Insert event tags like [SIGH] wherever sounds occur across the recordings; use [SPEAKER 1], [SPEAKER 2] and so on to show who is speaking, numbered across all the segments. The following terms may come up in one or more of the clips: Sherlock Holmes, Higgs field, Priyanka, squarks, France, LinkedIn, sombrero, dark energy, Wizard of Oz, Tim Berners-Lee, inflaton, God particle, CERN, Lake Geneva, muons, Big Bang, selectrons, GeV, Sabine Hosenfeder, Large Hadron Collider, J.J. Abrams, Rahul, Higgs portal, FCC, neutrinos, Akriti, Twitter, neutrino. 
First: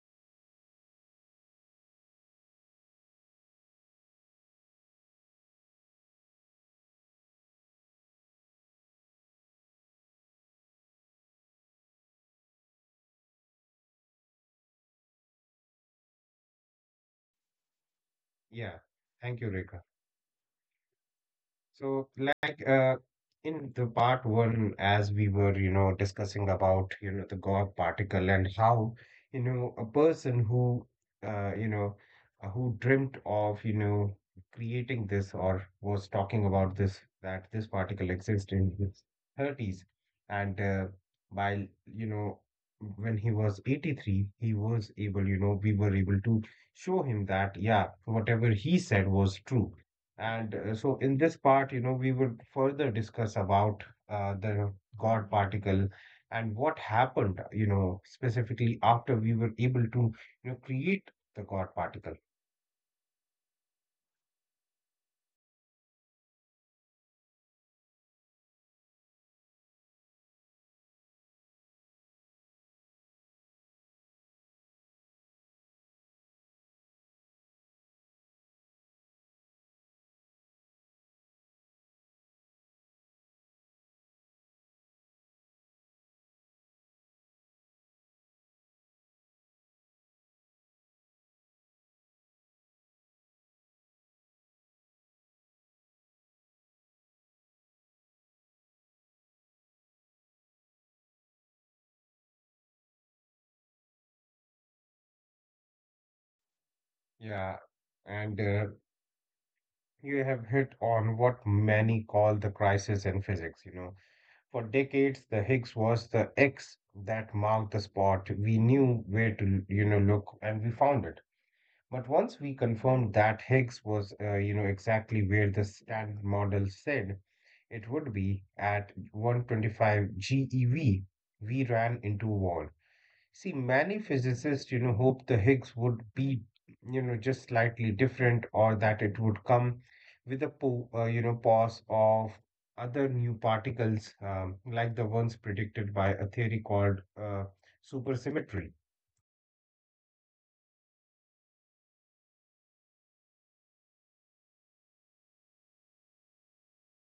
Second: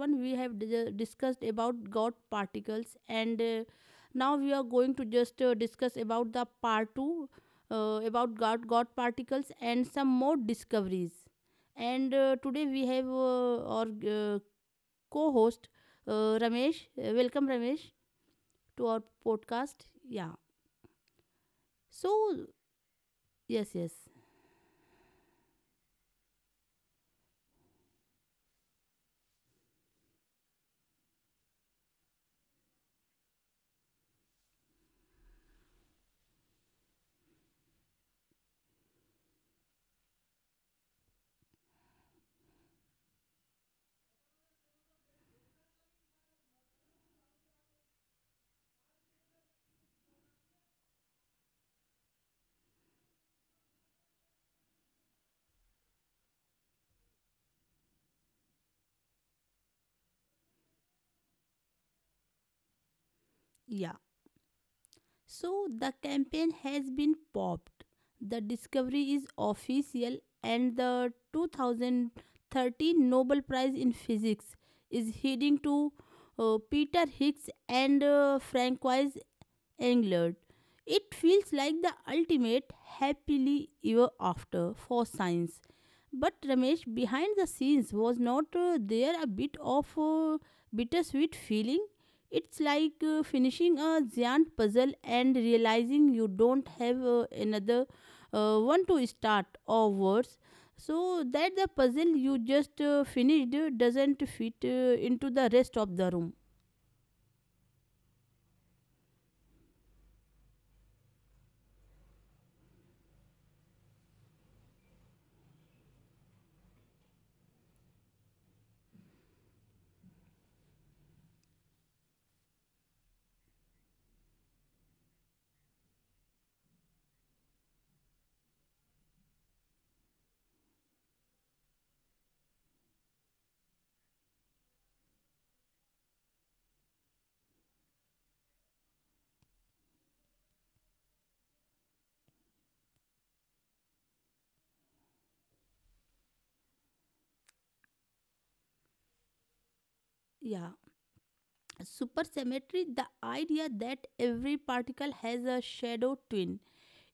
[SPEAKER 1] one, we have discussed about God particles, and now we are going to just discuss about the part two about God particles and some more discoveries. And today we have our uh, co-host Ramesh. Welcome, Ramesh,
[SPEAKER 2] Yeah,
[SPEAKER 1] to our
[SPEAKER 2] thank you,
[SPEAKER 1] podcast.
[SPEAKER 2] Rekha.
[SPEAKER 1] Yeah.
[SPEAKER 2] So,
[SPEAKER 1] So,
[SPEAKER 2] like in
[SPEAKER 1] yes,
[SPEAKER 2] the
[SPEAKER 1] yes,
[SPEAKER 2] part one, as we were, you know, discussing about, you know, the God particle and how, you know, a person who, you know, who dreamt of, you know, creating this or was talking about this, that this particle exists in his 30s. And while, you know, when he was 83, he was able, you know, we were able to show him that, yeah, whatever he said was true, and so in this part, you know, we would further discuss about the God particle and what happened, you know, specifically after we were able to, you know, create the God particle.
[SPEAKER 1] yeah. So the campaign has been popped. The discovery is official, and the 2013 Nobel Prize in Physics is heading to Peter Higgs and Francois England. It feels like the ultimate happily ever after for science. But Ramesh, behind the scenes, was not there a bit of bittersweet feeling? It's like finishing a giant puzzle and realizing you don't have another one to start, or worse, so that the puzzle you just finished doesn't fit into the rest of the room.
[SPEAKER 2] Yeah. And you have hit on what many call the crisis in physics, you know. For decades, the Higgs was the X that marked the spot. We knew where to, you know, look, and we found it. But once we confirmed that Higgs was, you know, exactly where the standard model said it would be at 125 GeV, we ran into a wall. See, many physicists, you know, hope the Higgs would be, you know, just slightly different, or that it would come with a, you know, pause of other new particles, like the ones predicted by a theory called supersymmetry.
[SPEAKER 1] Yeah. Supersymmetry, the idea that every particle has a shadow twin.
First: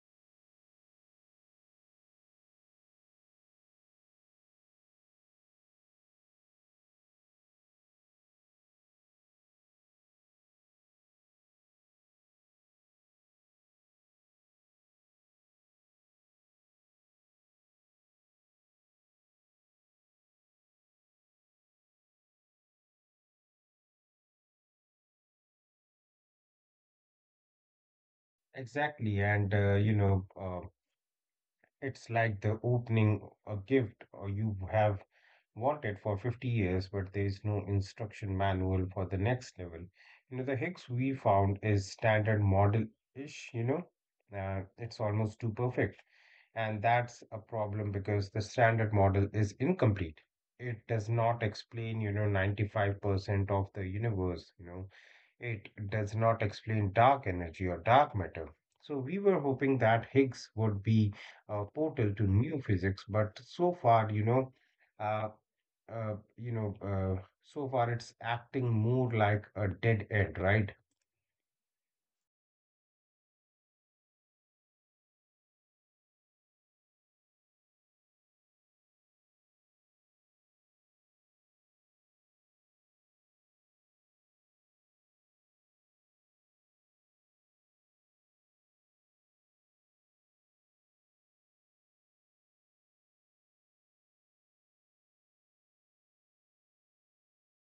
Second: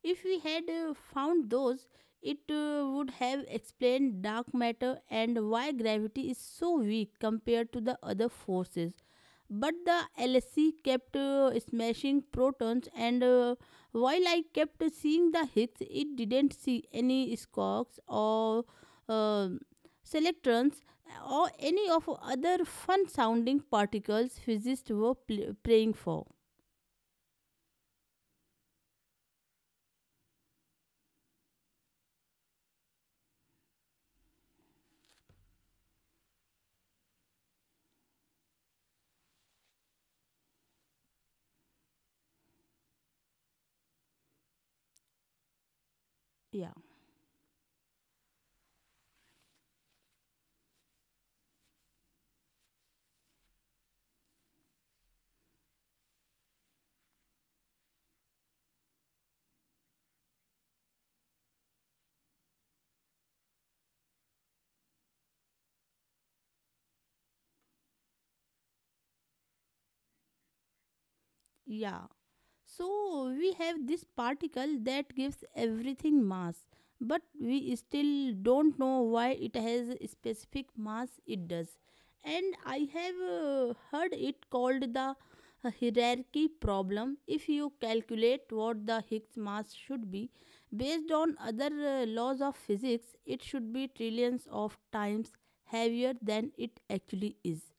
[SPEAKER 1] If we had found those, it would have explained dark matter and why gravity is so weak compared to the other forces. But the LHC kept smashing protons, and while I kept seeing the Higgs, it didn't see any squarks or uh, selectrons or any of other fun sounding particles physicists were praying for.
[SPEAKER 2] Exactly, and it's like the opening a gift or you have wanted for 50 years, but there is no instruction manual for the next level. You know, the Higgs we found is standard model-ish, you know, it's almost too perfect.
[SPEAKER 1] Yeah.
[SPEAKER 2] And that's a problem because the standard model is incomplete. It does not explain, you know, 95% of the universe, you know. It does not explain dark energy or dark matter. So we were hoping that Higgs would be a portal to new physics, but so far, uh, so far it's acting more like a dead end, right?
[SPEAKER 1] Yeah, so we have this particle that gives everything mass, but we still don't know why it has a specific mass it does. And I have heard it called the hierarchy problem. If you calculate what the Higgs mass should be based on other laws of physics, it should be trillions of times heavier than it actually is,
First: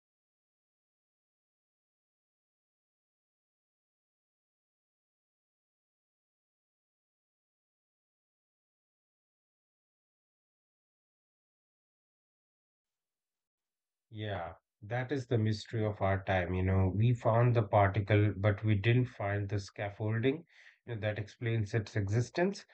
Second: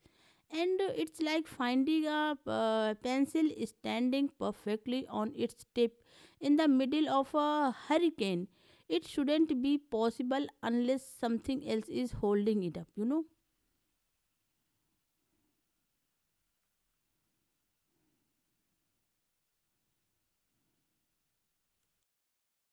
[SPEAKER 1] and it's like finding a pencil standing perfectly on its tip in the middle of a hurricane. It shouldn't be possible unless something else is holding it up, you know.
[SPEAKER 2] Yeah, that is the mystery of our time. You know, we found the particle, but we didn't find the scaffolding, you know, that explains its existence.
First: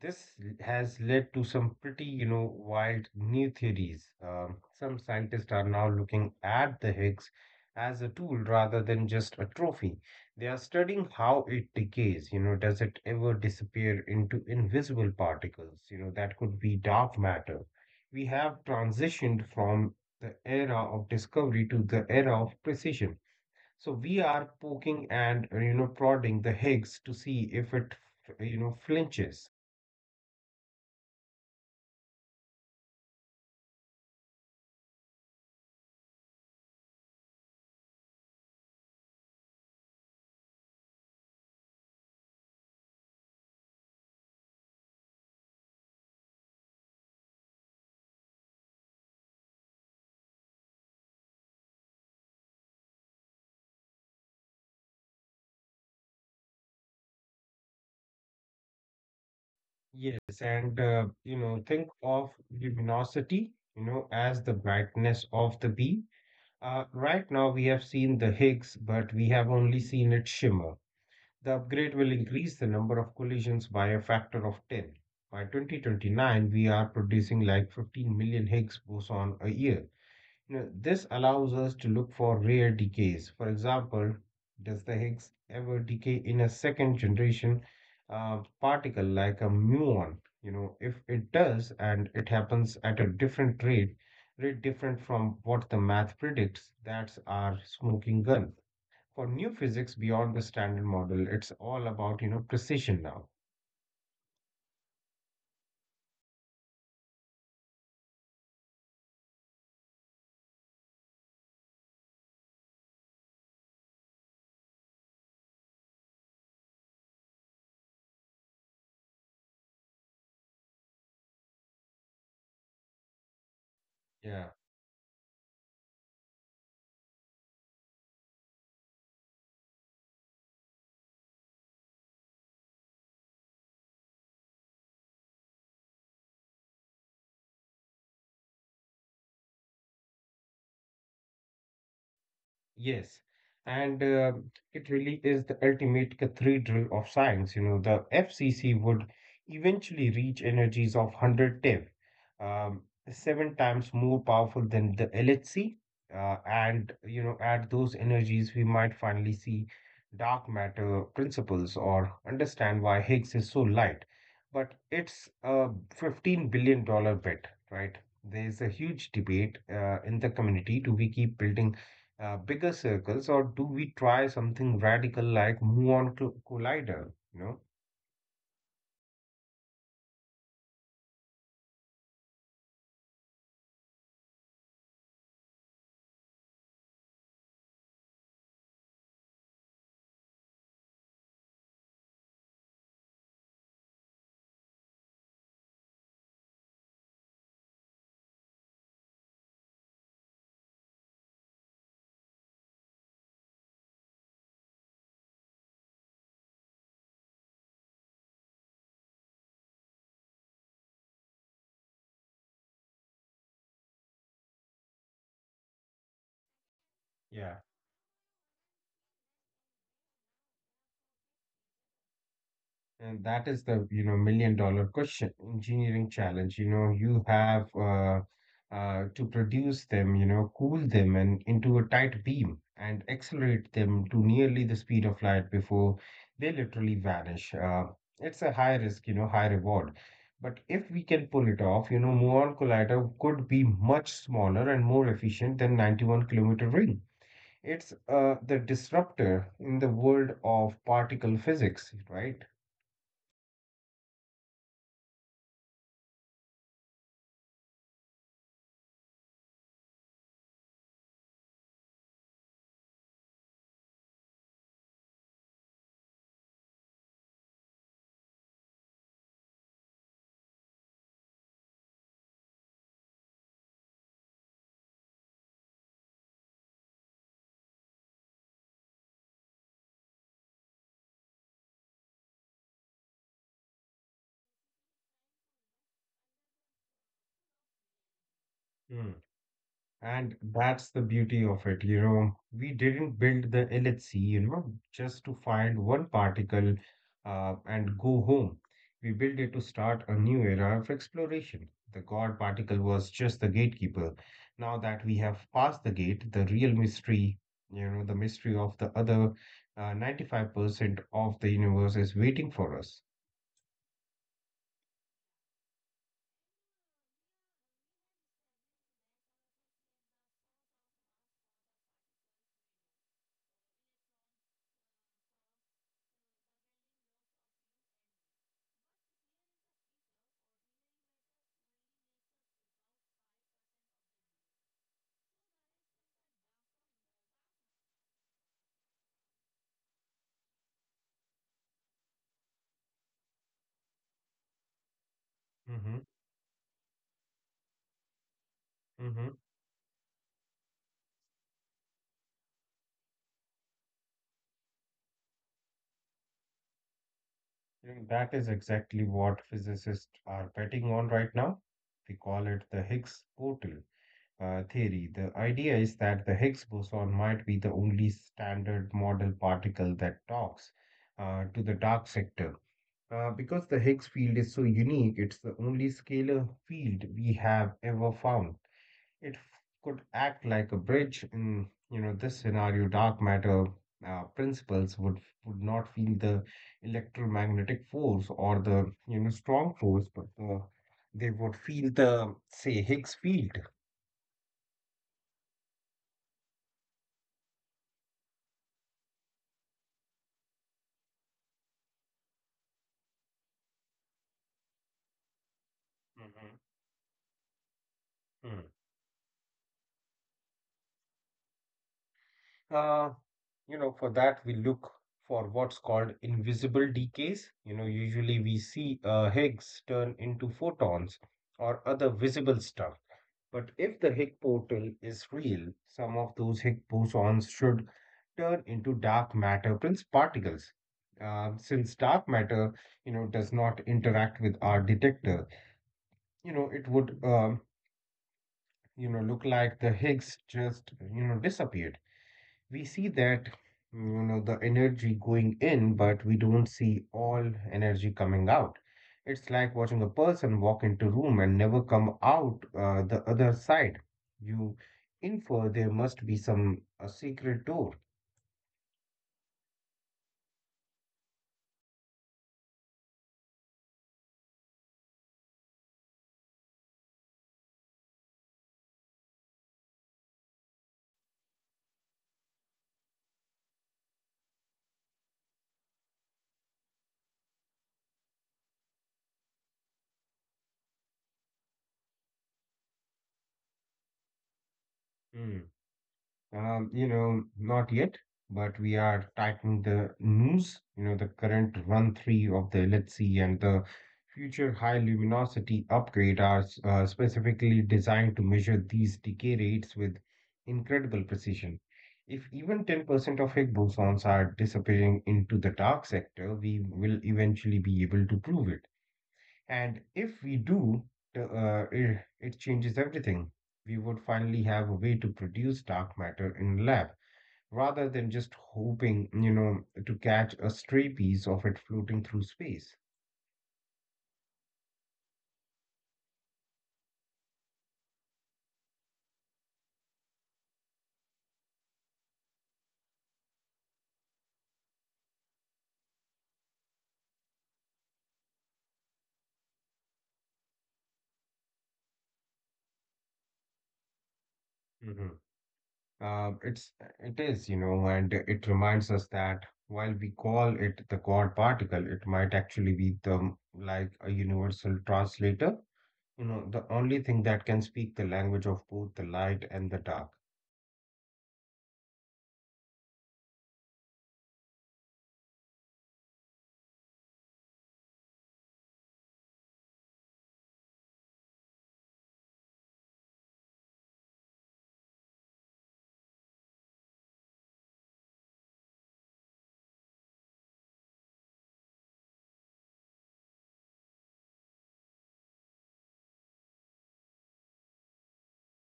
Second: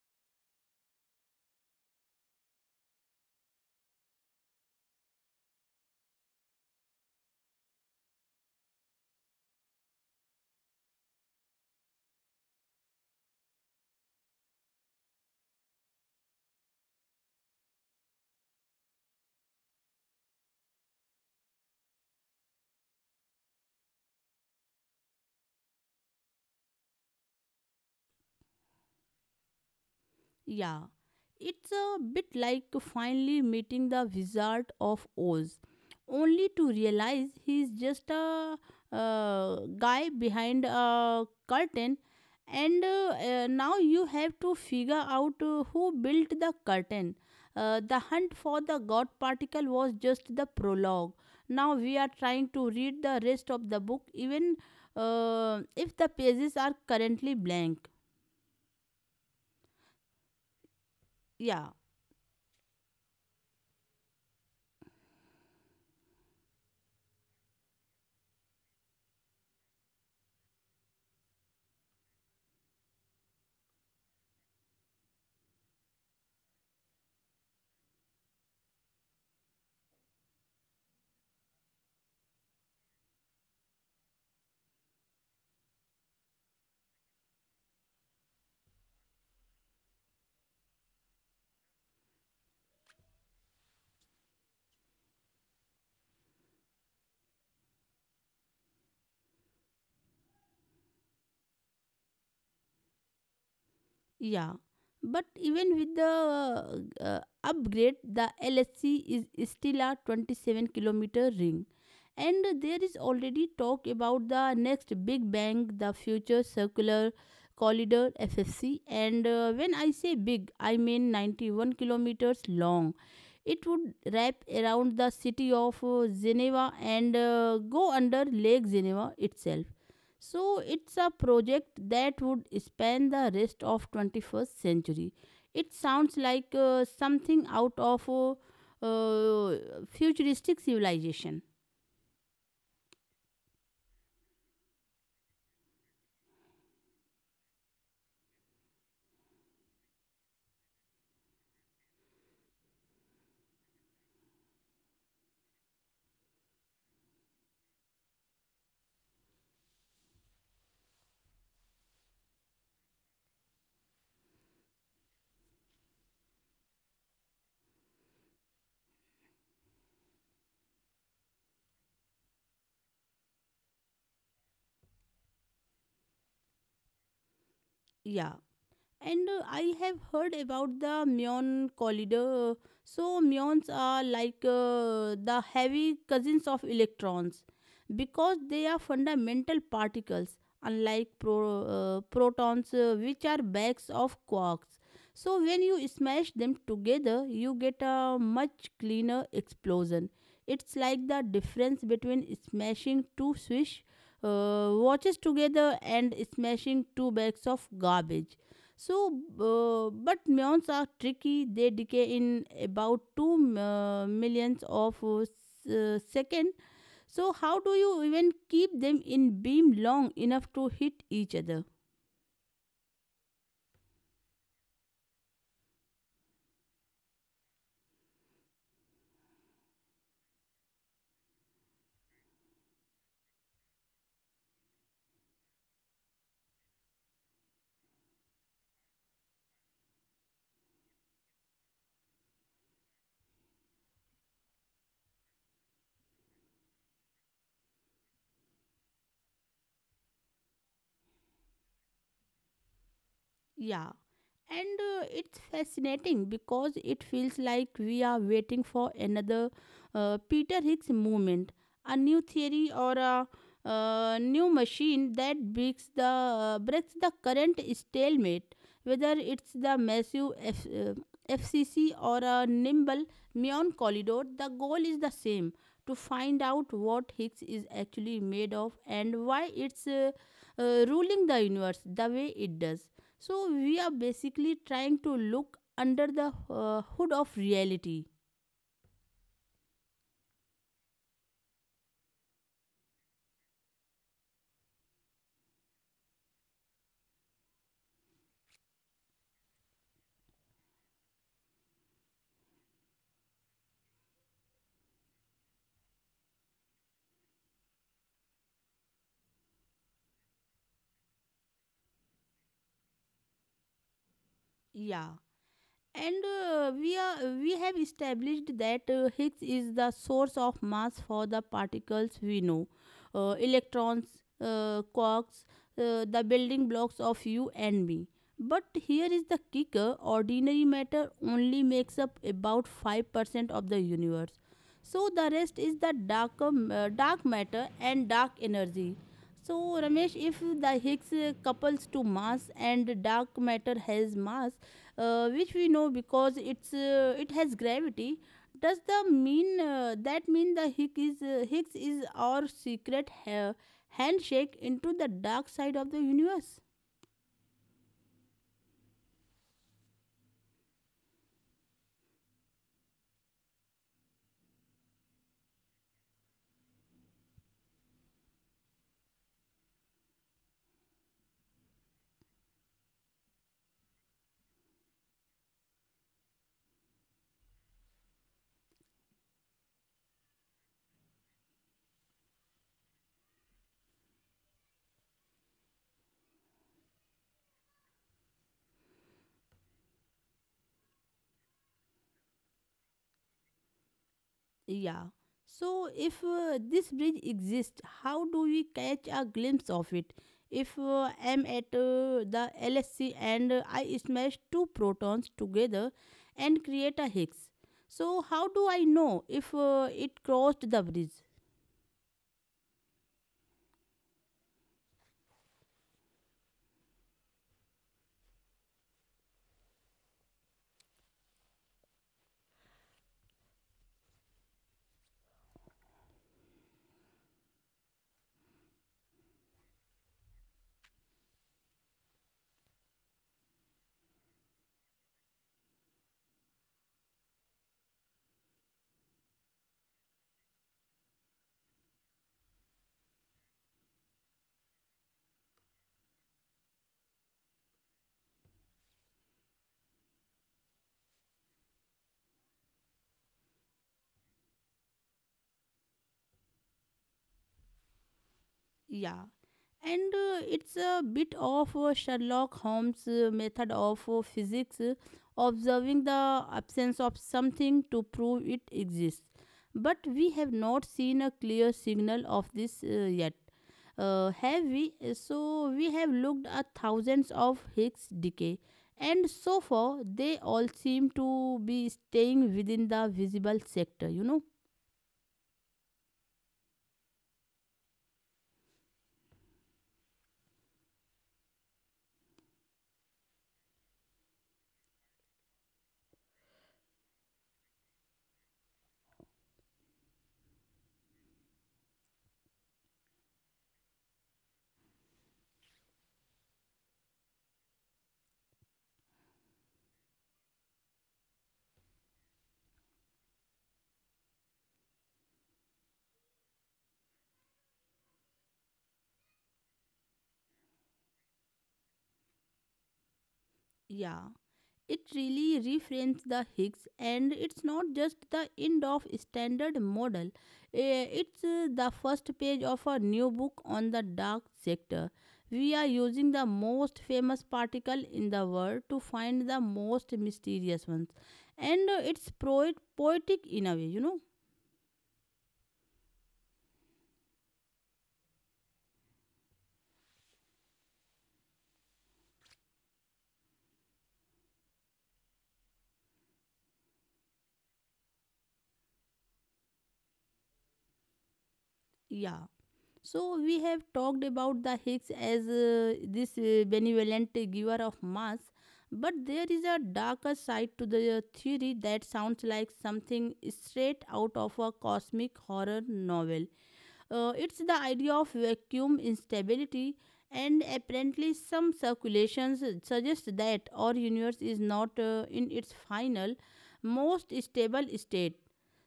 [SPEAKER 2] Has led to some pretty, you know, wild new theories. Some scientists are now looking at the Higgs as a tool rather than just a trophy. They are studying how it decays. You know, does it ever disappear into invisible particles? You know, that could be dark matter. We have transitioned from the era of discovery to the era of precision. So we are poking and you know, prodding the Higgs to see if it, you know, flinches.
[SPEAKER 1] Yeah, it's a bit like finally meeting the Wizard of Oz, only to realize he's just a guy behind a curtain, and now you have to figure out who built the curtain. The hunt for the God particle was just the prologue. Now we are trying to read the rest of the book, even if the pages are currently blank.
[SPEAKER 2] Yes, and you know,
[SPEAKER 1] Yeah.
[SPEAKER 2] think of luminosity, you know, as the brightness of the bee. Right now we have seen the Higgs, but we have only seen it shimmer. The upgrade will increase the number of collisions by a factor of 10. By 2029, we are producing like 15 million Higgs boson a year. You know, this allows us to look for rare decays. For example, does the Higgs ever decay in a second generation particle like a muon? You know, if it does and it happens at a different rate different from what the math predicts, that's our smoking gun. For new physics beyond the standard model, it's all about, you know, precision now.
[SPEAKER 1] Yeah, but even with the upgrade, the LSC is still a 27-kilometer ring, and there is already talk about the next big bang, the future circular corridor FFC. And when I say big, I mean 91 kilometers long. It would wrap
[SPEAKER 2] Yeah.
[SPEAKER 1] around the city of Geneva and go under Lake Geneva itself. So it's a project that would span the rest of 21st century. It sounds like something out of a uh, futuristic civilization.
[SPEAKER 2] Yes, and it really is the ultimate cathedral of science. You know, the FCC would eventually reach energies of 100 TeV, um, seven times more powerful than the LHC. And you know, at those energies, we might finally see dark matter principles or understand why Higgs is so light. But it's a $15 billion dollar bet, right? There's a huge debate in the community. Do we keep building bigger circles, or do we try something radical like muon collider? You know?
[SPEAKER 1] Yeah, and I have heard about the Myon collider. So, muons are like the heavy cousins of electrons because they are fundamental particles, unlike protons, which are bags of quarks. So, when you smash them together, you get a much cleaner explosion. It's like the difference between smashing two swish watches together and smashing two bags of garbage. so, but muons are tricky. They decay in about two millions of second. So,
[SPEAKER 2] Yeah.
[SPEAKER 1] how do you even keep them in beam long enough to hit each other?
[SPEAKER 2] And that is the, you know, million dollar question, engineering challenge. You know, you have to produce them, you know, cool them and into a tight beam and accelerate them to nearly the speed of light before they literally vanish. It's a high risk, you know, high reward. But if we can pull it off, you know, Muon Collider could be much smaller and more efficient than 91 kilometer ring. It's the disruptor in the world of particle physics, right?
[SPEAKER 1] Yeah, and it's fascinating because it feels like we are waiting for another Peter Higgs movement, a new theory or a new machine that breaks the current stalemate. Whether it's the massive FCC or a nimble muon corridor, the goal is the same: to find out what Higgs is actually made of and why it's ruling the universe the way it does. So we are basically trying to look under the hood of reality.
[SPEAKER 2] And that's the beauty of it, you know. We didn't build the LHC, you know, just to find one particle and go home. We built it to start a new era of exploration. The God particle was just the gatekeeper. Now that we have passed the gate, the real mystery, you know, the mystery of the other 95% of the universe is waiting for us.
[SPEAKER 1] Yeah. And we have established that Higgs is the source of mass for the particles we know, electrons, quarks, the building blocks of you and me. But here is the kicker: ordinary matter only makes up about 5% of the universe. So the rest is the dark matter and dark energy. So, Ramesh, if the Higgs couples to mass and dark matter has mass, which we
[SPEAKER 2] Mm-hmm,
[SPEAKER 1] know because it has gravity, does the
[SPEAKER 2] mm-hmm.
[SPEAKER 1] mean the Higgs is our secret handshake into the dark side of the universe?
[SPEAKER 2] I think that is exactly what physicists are betting on right now. We call it the Higgs portal theory. The idea is that the Higgs boson might be the only standard model particle that talks to the dark sector. Because the Higgs field is so unique, it's the only scalar field we have ever found. It could act like a bridge in, you know, this scenario. Dark matter principles would not feel the electromagnetic force or the, you know, strong force, but they would feel the, say, Higgs field.
[SPEAKER 1] Yeah. So, if this bridge exists, how do we catch a glimpse of it? If I'm at the LSC and I smash two protons together
[SPEAKER 2] Mm-hmm.
[SPEAKER 1] and create a Higgs, so how
[SPEAKER 2] Mm.
[SPEAKER 1] do I know if it crossed the bridge?
[SPEAKER 2] uh, you know, for that we look for what's called invisible decays. You know, usually we see Higgs turn into photons or other visible stuff. But if the Higgs portal is real, some of those Higgs bosons should turn into dark matter prince particles. Since dark matter, you know, does not interact with our detector, you know, it would, you know, look like the Higgs just, you know, disappeared. We see that, you know, the energy going in, but we don't see all energy coming out. It's like watching a person walk into a room and never come out the other side. You infer there must be some a secret door.
[SPEAKER 1] Yeah, and it's a bit of Sherlock Holmes' method of physics, observing the absence of something to prove it exists. But we have not seen a clear signal of this yet, have we? So we have looked at thousands of Higgs decay, and so far they all seem to be staying within the visible sector, you know?
[SPEAKER 2] Hmm. You know, not yet, but we are tightening the noose, you know. The current run three of the LHC and the future high luminosity upgrade are specifically designed to measure these decay rates with incredible precision. If even 10% of Higgs bosons are disappearing into the dark sector, we will eventually be able to prove it. And if we do, it changes everything. We would finally have a way to produce dark matter in lab rather than just hoping, you know, to catch a stray piece of it floating through space.
[SPEAKER 1] Yeah. It really reframes the Higgs, and it's not just the end of standard model. It's the first page of a new book on the dark sector. We are using the most famous particle in the world to find the most mysterious ones, and it's poetic in a way, you know.
[SPEAKER 2] Mhm. Uh, it's it is, you know, and it reminds us that while we call it the God particle, it might actually be the like a universal translator, you know, the only thing that can speak the language of both the light and the dark.
[SPEAKER 1] Yeah. So we have talked about the Higgs as this benevolent giver of mass, but there is a darker side to the theory that sounds like something straight out of a cosmic horror novel. It's the idea of vacuum instability, and apparently, some circulations suggest that our universe is not in its final, most stable state.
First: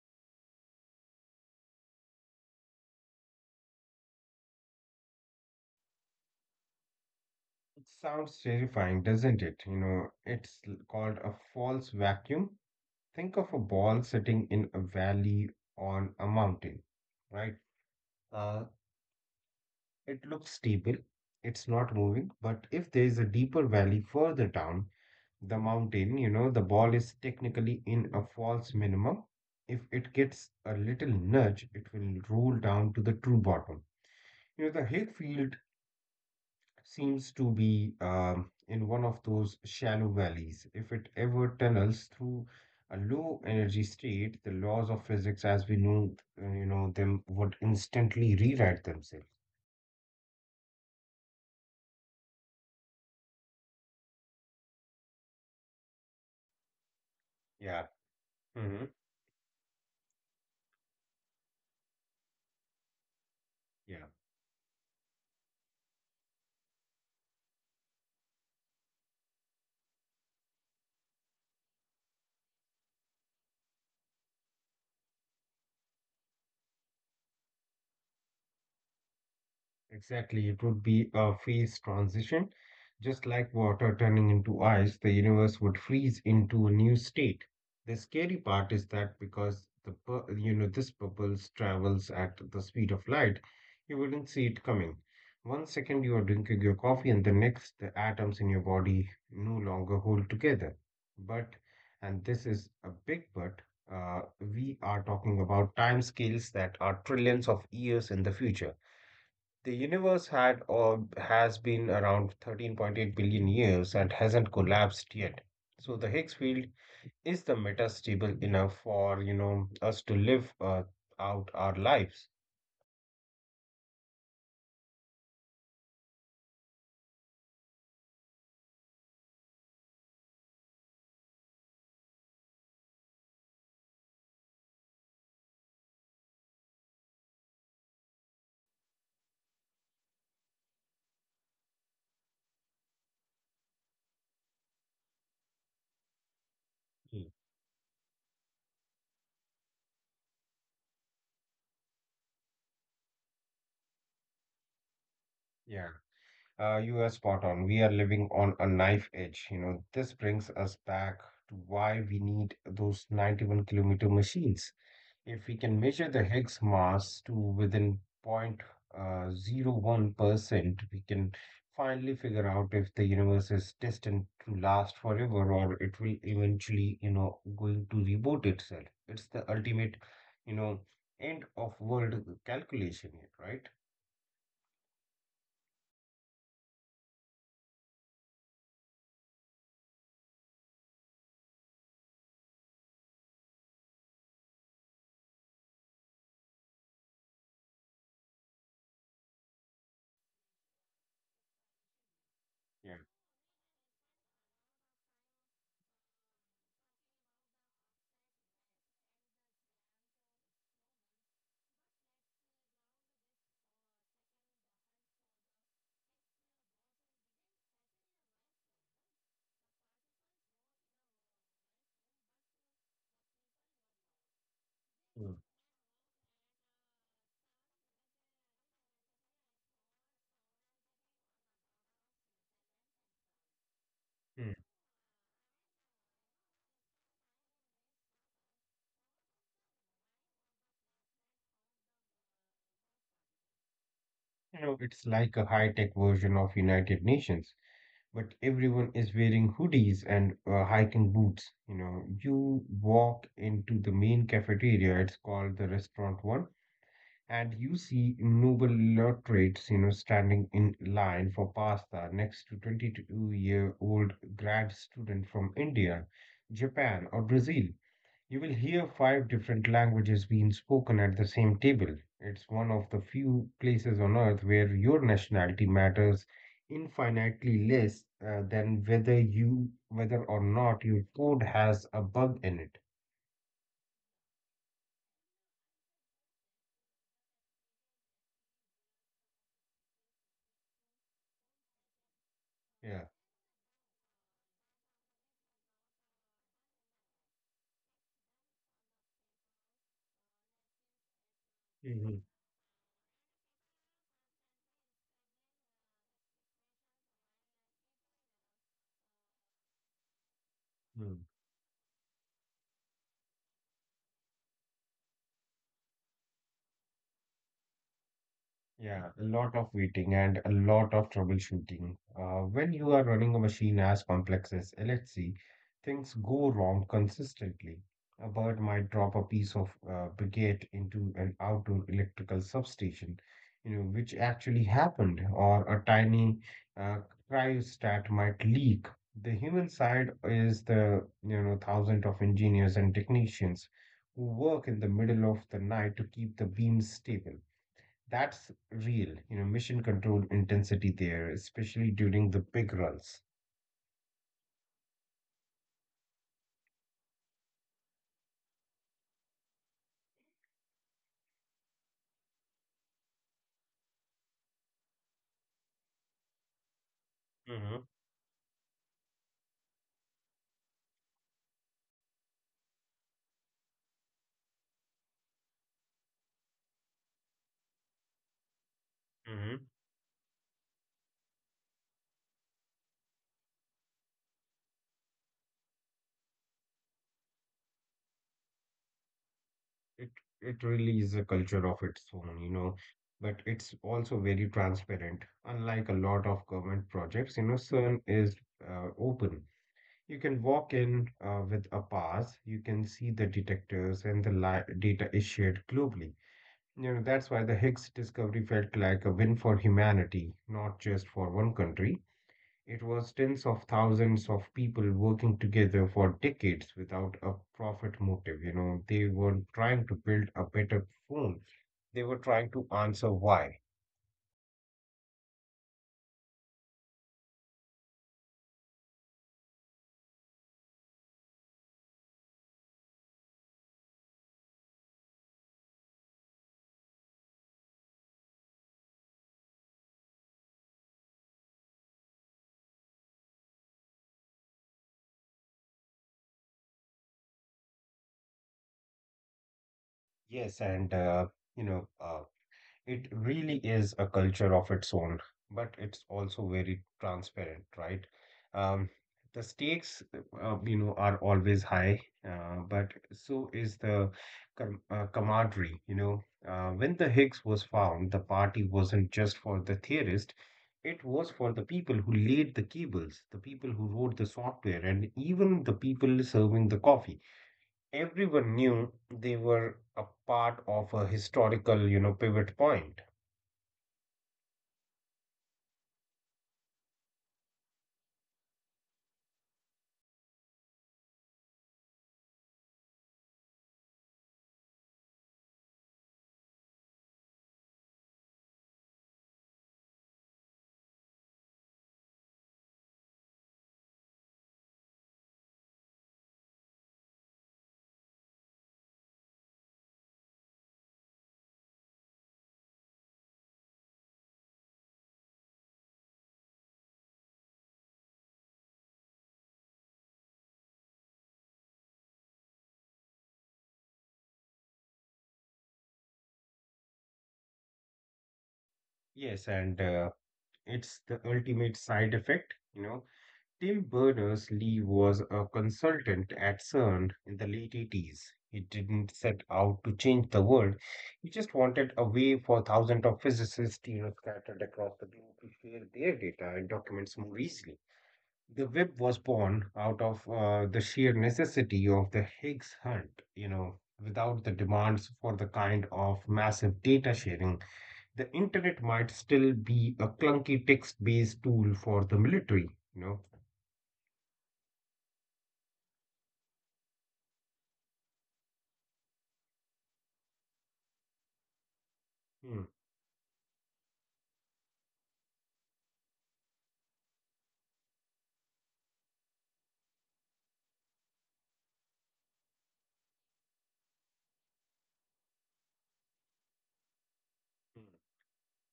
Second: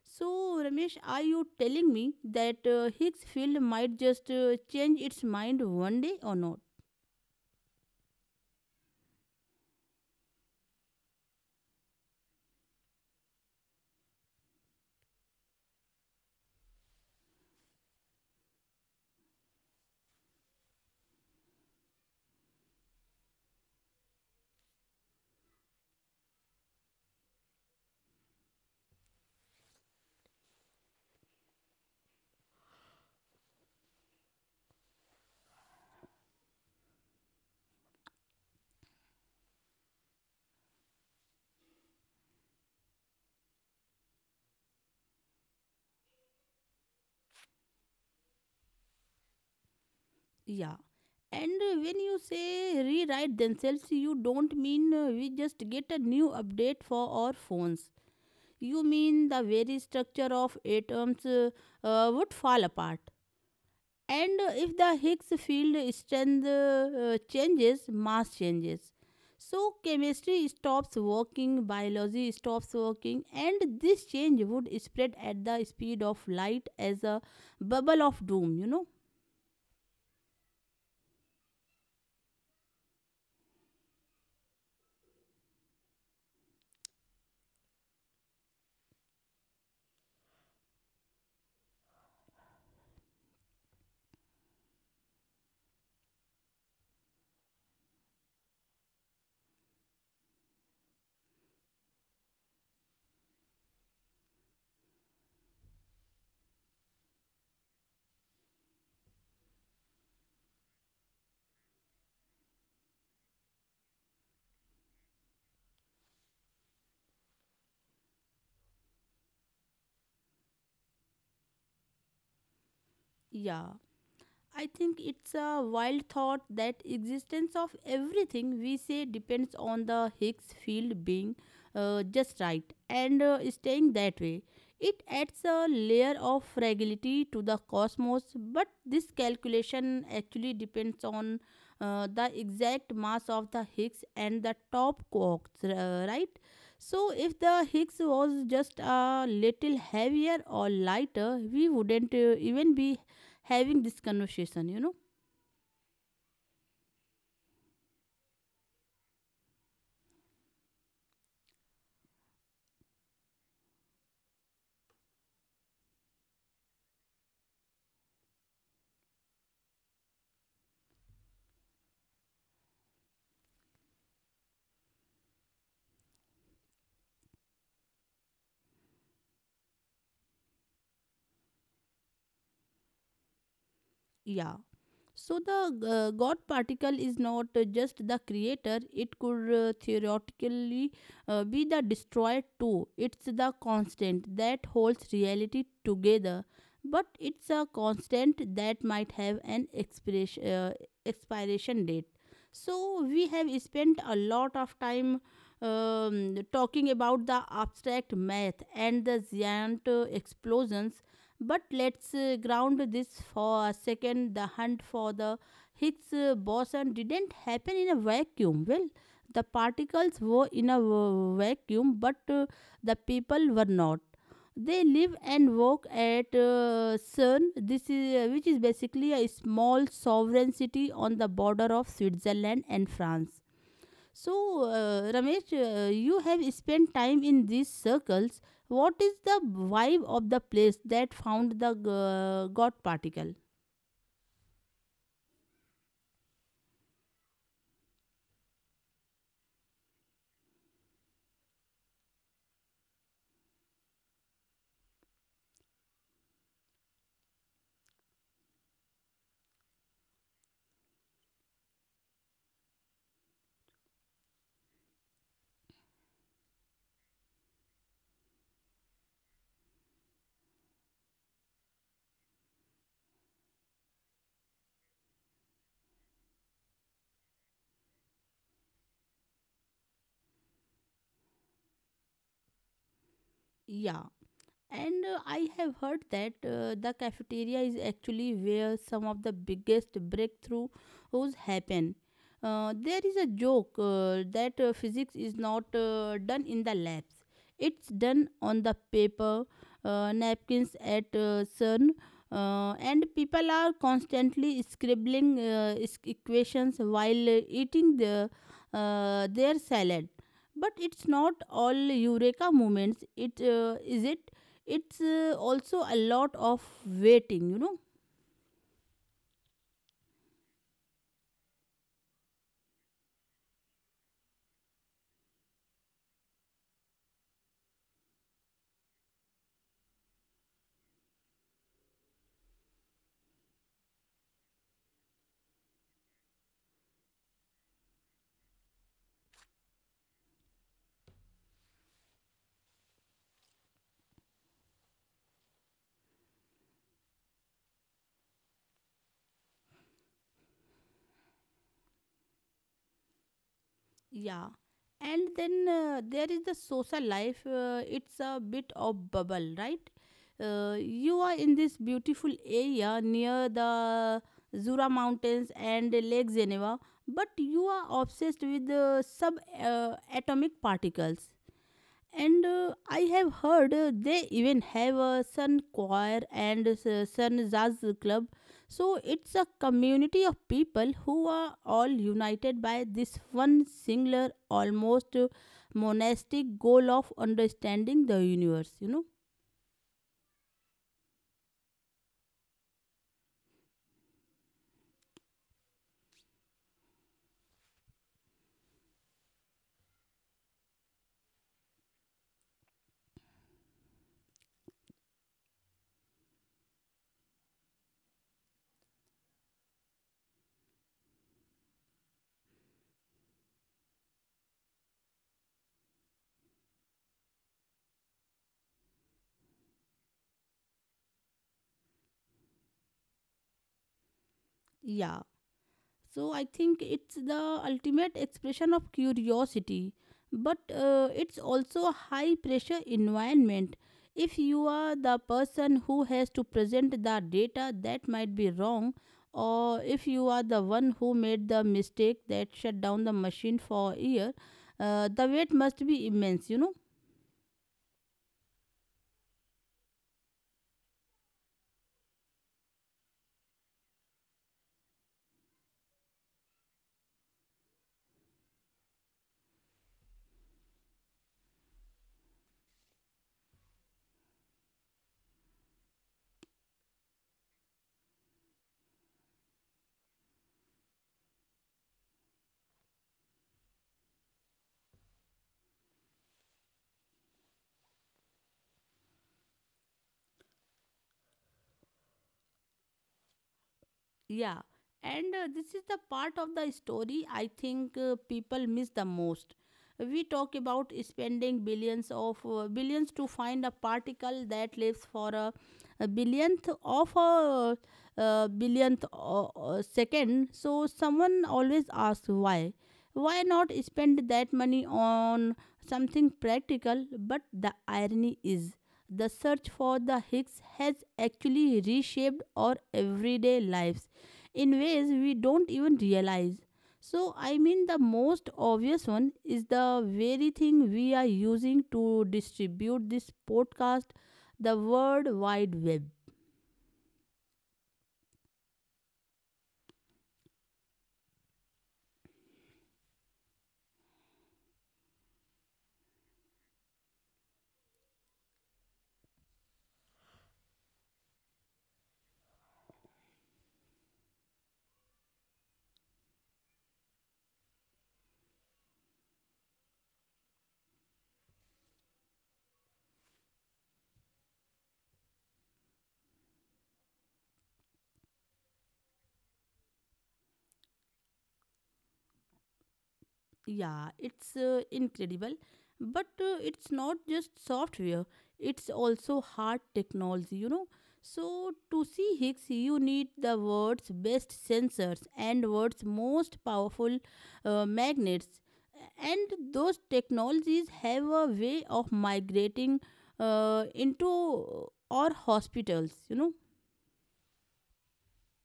[SPEAKER 1] So, Ramesh, are you telling me that Higgs field might just change its mind one day or not?
[SPEAKER 2] It sounds terrifying, doesn't it? You know, it's called a false vacuum. Think of a ball sitting in a valley on a mountain, right? Uh, it looks stable, it's not moving, but if there is a deeper valley further down the mountain, you know, the ball is technically in a false minimum. If it gets a little nudge, it will roll down to the true bottom. You know, the Higgs field seems to be, in one of those shallow valleys. If it ever tunnels through a low energy state, the laws of physics as we know, you know them, would instantly rewrite themselves.
[SPEAKER 1] Yeah. And when you say rewrite themselves, you don't mean we just get a new update for our
[SPEAKER 2] Yeah.
[SPEAKER 1] phones. You
[SPEAKER 2] Hmm.
[SPEAKER 1] mean the very structure of atoms would fall apart?
[SPEAKER 2] Yeah.
[SPEAKER 1] And if the Higgs field strength changes, mass changes. So chemistry stops working, biology stops working, and this change would spread at the speed of light as a bubble of doom, you know?
[SPEAKER 2] Exactly, it would be a phase transition. Just like water turning into ice, the universe would freeze into a new state. The scary part is that because the you know, this bubble travels at the speed of light, you wouldn't see it coming. 1 second you are drinking your coffee, and the next the atoms in your body no longer hold together. But, and this is a big but, we are talking about time scales that are trillions of years in the future. The universe had or has been around 13.8 billion years and hasn't collapsed yet. So the Higgs field is the meta stable enough for, you know, us to live out our lives.
[SPEAKER 1] Yeah. I think it's a wild thought that existence of everything we say depends on the Higgs field being just right and staying that way. It adds a layer of fragility to the cosmos, but this calculation actually depends on the exact mass of the Higgs and the top quarks, right? So,
[SPEAKER 2] Hmm.
[SPEAKER 1] if the Higgs was just a little heavier or lighter, we wouldn't even be having this conversation, you know?
[SPEAKER 2] Yeah, you are spot on. We are living on a knife edge. You know, this brings us back to why we need those 91-kilometer machines. If we can measure the Higgs mass to within 0.01%, we can finally figure out if the universe is destined to last forever, or it will eventually, you know, going to reboot itself. It's the ultimate, you know, end of world calculation here, right?
[SPEAKER 1] Yeah. So the God particle is not just the creator, it could theoretically be the destroyer too. It's the constant that holds reality together, but it's a constant that might have an expiration date.
[SPEAKER 2] Yeah.
[SPEAKER 1] So we have spent a lot of time talking about the abstract math and the giant explosions. But let's ground this for a second. The hunt for the Higgs boson didn't happen in a vacuum. Well, the particles were in a vacuum, but the people were not. They live
[SPEAKER 2] Mm.
[SPEAKER 1] and work at CERN, which is basically a small sovereign city on the border of Switzerland and France.
[SPEAKER 2] Mm.
[SPEAKER 1] So, Ramesh, you have spent time in these circles. What is the vibe of the place that found the God particle?
[SPEAKER 2] You know, it's like a high-tech version of United Nations. But everyone is wearing hoodies and hiking boots. You know, you walk into the main cafeteria, it's called the restaurant one, and you see noble laureates, you know, standing in line for pasta next to 22-year-old grad student from India, Japan, or Brazil. You will hear five different languages being spoken at the same table. It's one of the few places on earth where your nationality matters infinitely less than whether or not your code has a bug in it.
[SPEAKER 1] Yeah. And I have heard that the cafeteria is actually where some of the biggest breakthroughs happen. There
[SPEAKER 2] Yeah.
[SPEAKER 1] is a joke that physics is not done in the labs, it's done on the paper, napkins at CERN. And people are constantly scribbling equations while eating their salad. But it's
[SPEAKER 2] Mhm.
[SPEAKER 1] not all eureka moments, it is it, it's also a lot of waiting, you know.
[SPEAKER 2] Yeah, a lot of waiting and a lot of troubleshooting. When you are running a machine as complex as LHC, things go wrong consistently. A bird might drop a piece of brigade into an outdoor electrical substation, you know, which actually happened, or a tiny uh, cryostat might leak. The human side is the, you know, thousands of engineers and technicians who work in the middle of the night to keep the beams stable. That's real, you know, mission control intensity there, especially during the big runs.
[SPEAKER 1] Yeah, and then there is the social life. It's a bit of bubble, right? You are in this beautiful area near the Zura Mountains and Lake Geneva, but you
[SPEAKER 2] Hmm.
[SPEAKER 1] are obsessed with the sub atomic particles. And I have heard they even have a sun choir and sun jazz club. So it's a
[SPEAKER 2] Hmm.
[SPEAKER 1] community of people who are all united by this one singular, almost monastic goal of understanding the universe, you know?
[SPEAKER 2] It it really is a culture of its own, you know, but it's also very transparent. Unlike a lot of government projects, you know, CERN is open. You can walk in with a pass, you can see the detectors and the data is shared globally. You know, that's why the Higgs discovery felt like a win for humanity, not just for one country. It was tens of thousands of people working together for decades without a profit motive. You know, they were trying to build a better phone. They were trying to answer why.
[SPEAKER 1] Yeah. So I think it's the ultimate expression of curiosity, but it's also a high pressure environment. If you are the person who has to present the data that might be wrong, or if you are the one who made the mistake that shut down the machine for a year, the weight must be immense, you know.
[SPEAKER 2] Yes, and you know, it really is a culture of its own, but it's also very transparent, right? Um, the stakes, you know, are always high, but so is the com camaraderie, you know. When the Higgs was found, the party wasn't just for the theorist, it was for the people who laid the cables, the people who wrote the software, and even the people serving the coffee. Everyone knew they were a part of a historical, you know, pivot point.
[SPEAKER 1] Yeah, and this is the part of the story I think people miss the most. We talk about spending billions to find a particle that lives for a billionth of a, billionth second. So someone always asks why. Why not spend that money on something practical? But the irony is, the search for the Higgs has actually reshaped our everyday lives in ways we don't even realize. So, I mean, the most obvious one is the very thing we are using to distribute this podcast, the World Wide Web.
[SPEAKER 2] Yes, and it's the ultimate side effect. You know, Tim Berners-Lee was a consultant at CERN in the late 80s. He didn't set out to change the world. He just wanted a way for thousands of physicists, you know, scattered across the globe to share their data and documents more easily. The web was born out of the sheer necessity of the Higgs hunt, you know, without the demands for the kind of massive data sharing the internet might still be a clunky text-based tool for the military, you know.
[SPEAKER 1] Yeah, it's incredible. But it's not just software, it's also hard technology, you know. So, to see
[SPEAKER 2] Hmm.
[SPEAKER 1] Higgs, you need the world's best sensors and world's most powerful magnets. And those technologies have a way of migrating into our hospitals, you know.
[SPEAKER 2] Hmm.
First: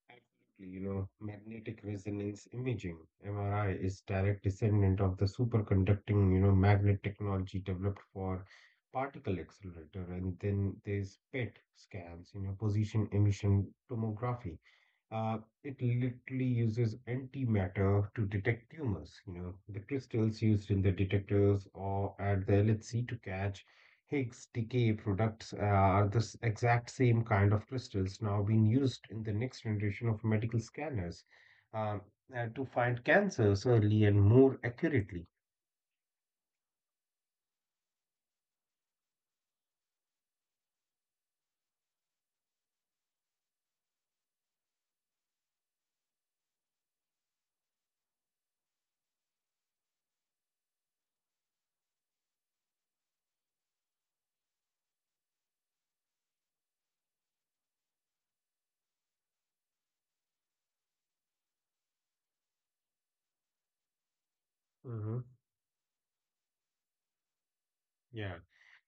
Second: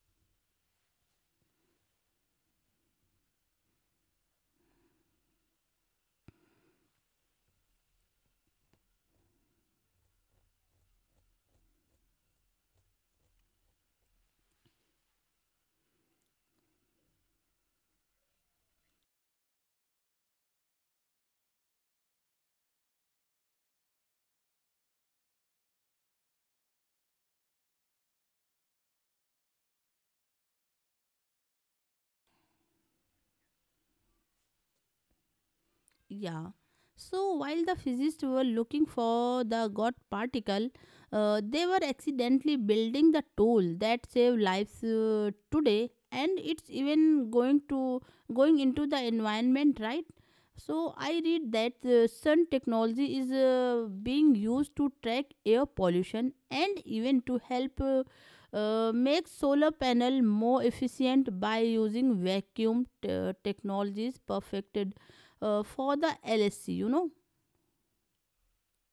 [SPEAKER 2] Absolutely, you know, magnetic resonance imaging, MRI, is direct descendant of the superconducting, you know, magnet technology developed for particle accelerator. And then there's PET scans, you know, position emission tomography. It literally uses antimatter to detect tumors. You know, the crystals used in the detectors or at the LHC to catch Higgs decay products are the exact same kind of crystals now being used in the next generation of medical scanners, um, to find cancers early and more accurately.
[SPEAKER 1] Yeah. So while the physicists were looking for the God particle, they were accidentally building the tool that save lives today, and it's even going into the environment, right? So I read that sun technology is being used to track air pollution and even to help make solar panel more efficient by using technologies perfected
[SPEAKER 2] Mm-hmm.
[SPEAKER 1] for the LSC, you know.
[SPEAKER 2] Yeah.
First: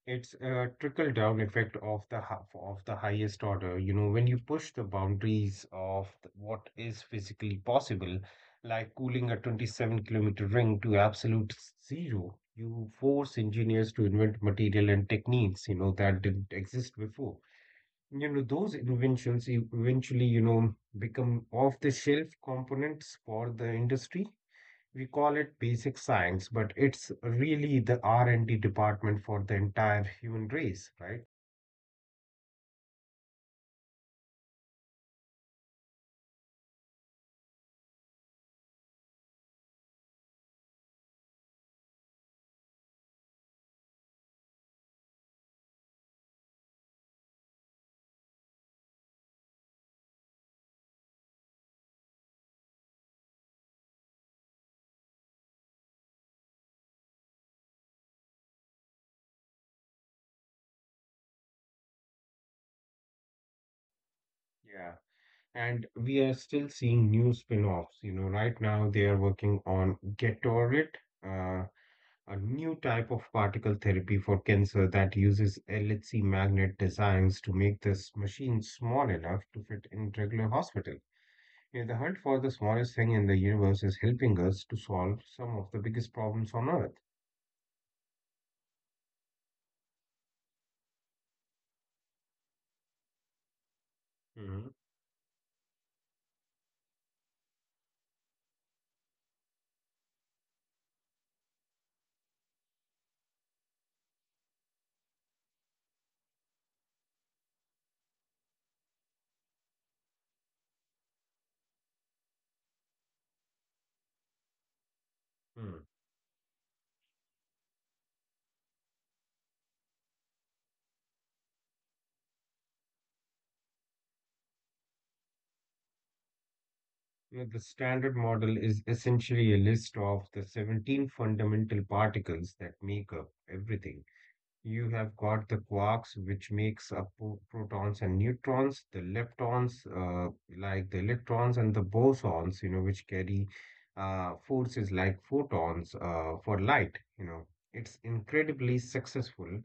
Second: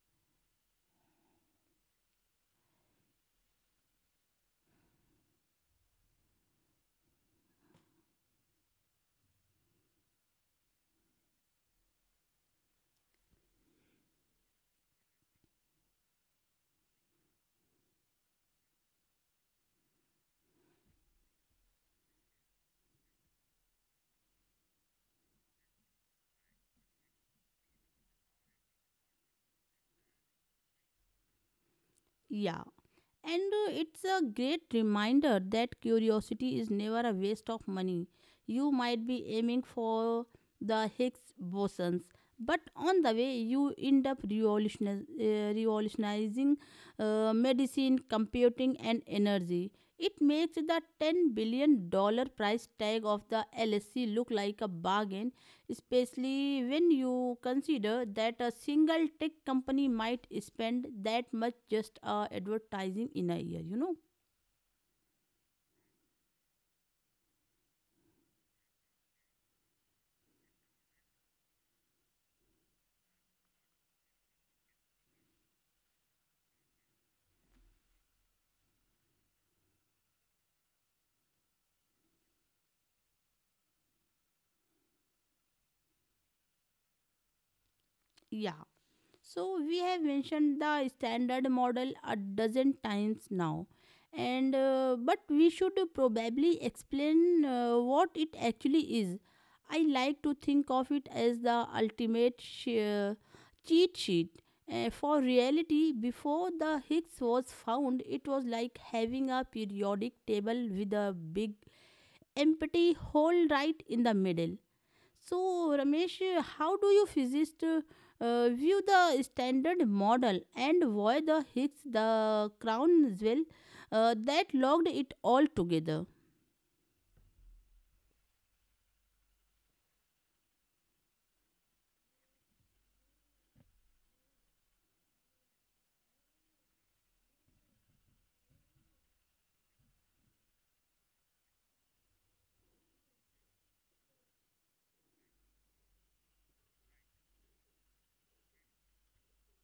[SPEAKER 2] It's a trickle-down effect of the of the highest order. You know, when you push the boundaries of what is physically possible, like cooling a 27-kilometer ring to absolute zero, you force engineers to invent material and techniques, you know, that didn't exist before. You know, those inventions eventually, you know, become off-the-shelf components for the industry. We call it basic science, but it's really the R&D department for the entire human race, right?
[SPEAKER 1] Yeah. And it's a great reminder that curiosity is never a waste of money. You might be aiming for the Higgs bosons, but on the way, you end up revolutionizing medicine, computing, and energy. It makes the $10 billion dollars price tag of the LSC look like a bargain, especially when you consider that a single tech company might spend that much just advertising in a year, you know.
[SPEAKER 2] Yeah. And we are still seeing new spin-offs. You know, right now they are working on Getorit, uh, a new type of particle therapy for cancer that uses LHC magnet designs to make this machine small enough to fit in regular hospital. You know, the hunt for the smallest thing in the universe is helping us to solve some of the biggest problems on Earth.
[SPEAKER 1] Yeah. So we have mentioned the standard model a dozen times now, and
[SPEAKER 2] Mhm.
[SPEAKER 1] but we should probably explain what it actually is. I like to think of it as the ultimate cheat sheet for reality. Before the Higgs was found, it was like having a periodic table with a big empty hole right in the middle. So, Ramesh, how do you physicists view the standard model, and why the Higgs, the crown as well, that locked it all together?
[SPEAKER 2] Now, the standard model is essentially a list of the 17 fundamental particles that make up everything. You have got the quarks, which makes up protons and neutrons, the leptons, like the electrons, and the bosons, you know, which carry forces like photons for light. You know, it's incredibly successful.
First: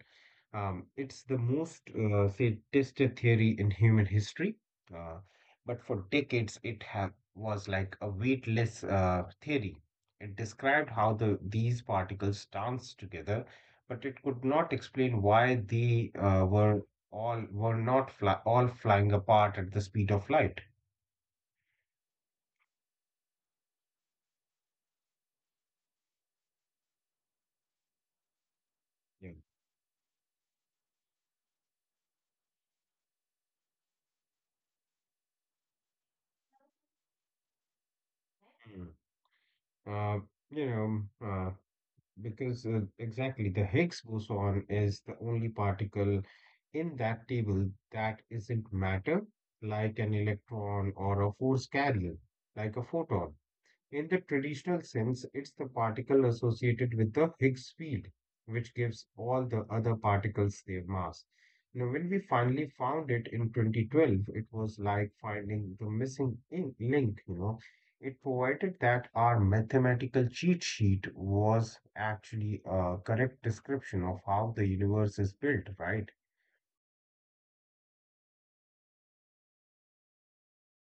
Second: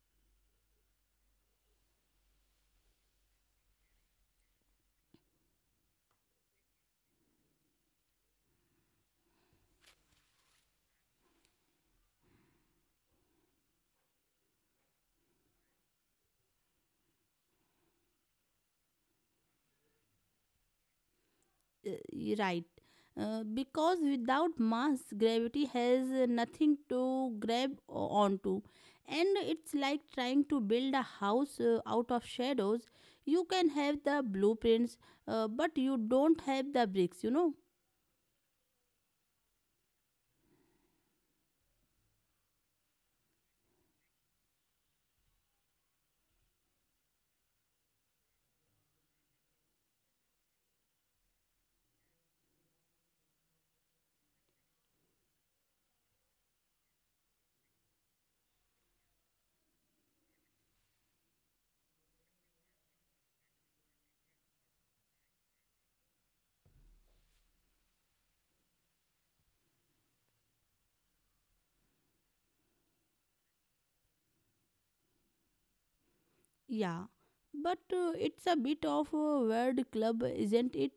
[SPEAKER 2] It's the most, say, tested theory in human history. Uh, but for decades, was like a weightless theory. It described how these particles dance together, but it could not explain why they were all were not fly, all flying apart at the speed of light.
[SPEAKER 1] Uh, right. Because without mass, gravity has nothing to onto. And
[SPEAKER 2] Yeah.
[SPEAKER 1] it's like trying to build a house out of shadows. You can have the blueprints, but you don't have the bricks, you know.
[SPEAKER 2] Mm. Uh, you know, uh, because exactly the Higgs boson is the only particle in that table that isn't matter, like an electron or a force carrier, like a photon. In the traditional sense, it's the particle associated with the Higgs field, which gives all the other particles their mass. Now, when we finally found it in 2012, it was like finding the missing link, you know. It provided that our mathematical cheat sheet was actually a correct description of how the universe is built, right?
[SPEAKER 1] Yeah, but it's a bit of a weird club, isn't it?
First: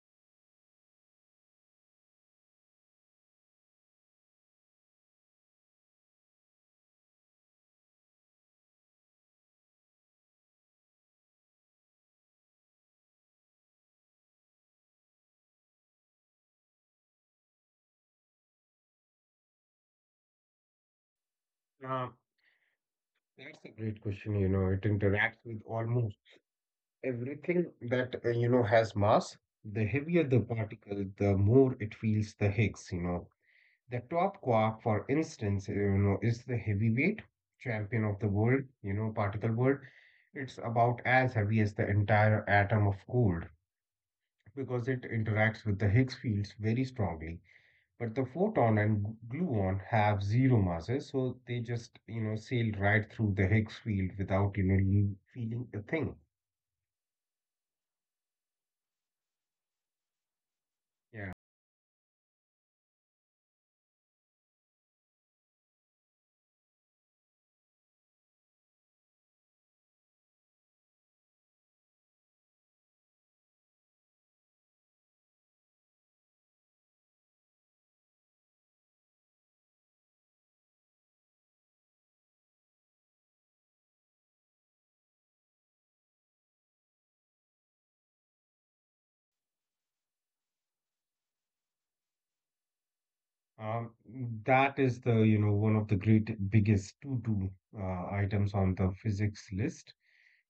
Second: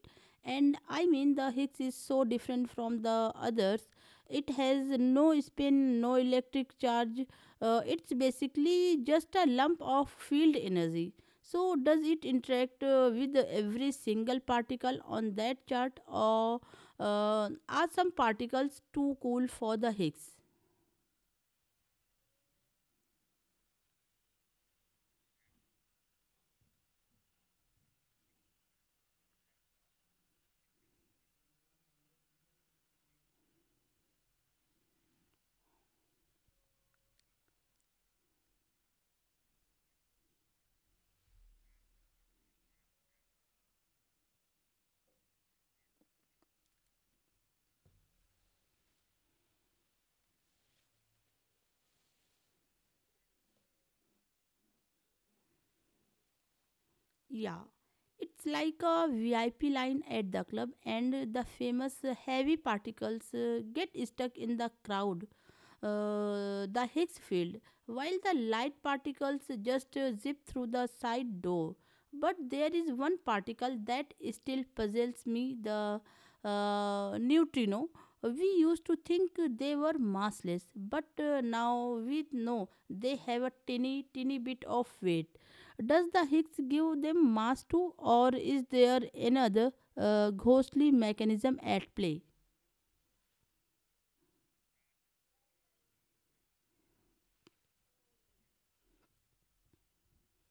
[SPEAKER 1] And I mean, the Higgs is so different from the others. It has no spin, no electric charge. It's basically just a lump of field energy. So, does it interact with every single particle on that chart, or are some particles too cool for the Higgs?
[SPEAKER 2] Uh, that's a great question, you know. It interacts with almost everything that you know has mass. The heavier the particle, the more it feels the Higgs, you know. The top quark, for instance, you know, is the heavyweight champion of the world, you know, particle world. It's about as heavy as the entire atom of gold because it interacts with the Higgs fields very strongly. But the photon and gluon have zero masses, so they just, you know, sail right through the Higgs field without, you know, you feeling a thing.
[SPEAKER 1] Yeah, it's like a VIP line at the club, and
[SPEAKER 2] Yeah.
[SPEAKER 1] the famous heavy particles get stuck in the crowd, the Higgs field, while the light particles just zip through the side door. But there is one particle that still puzzles me, the neutrino. We used to think they were massless, but now we know they have a tiny, tiny bit of weight. Does the Higgs give them mass too, or is there another ghostly mechanism at play?
[SPEAKER 2] Um, that is the, you know, one of the great biggest to-do items on the physics list.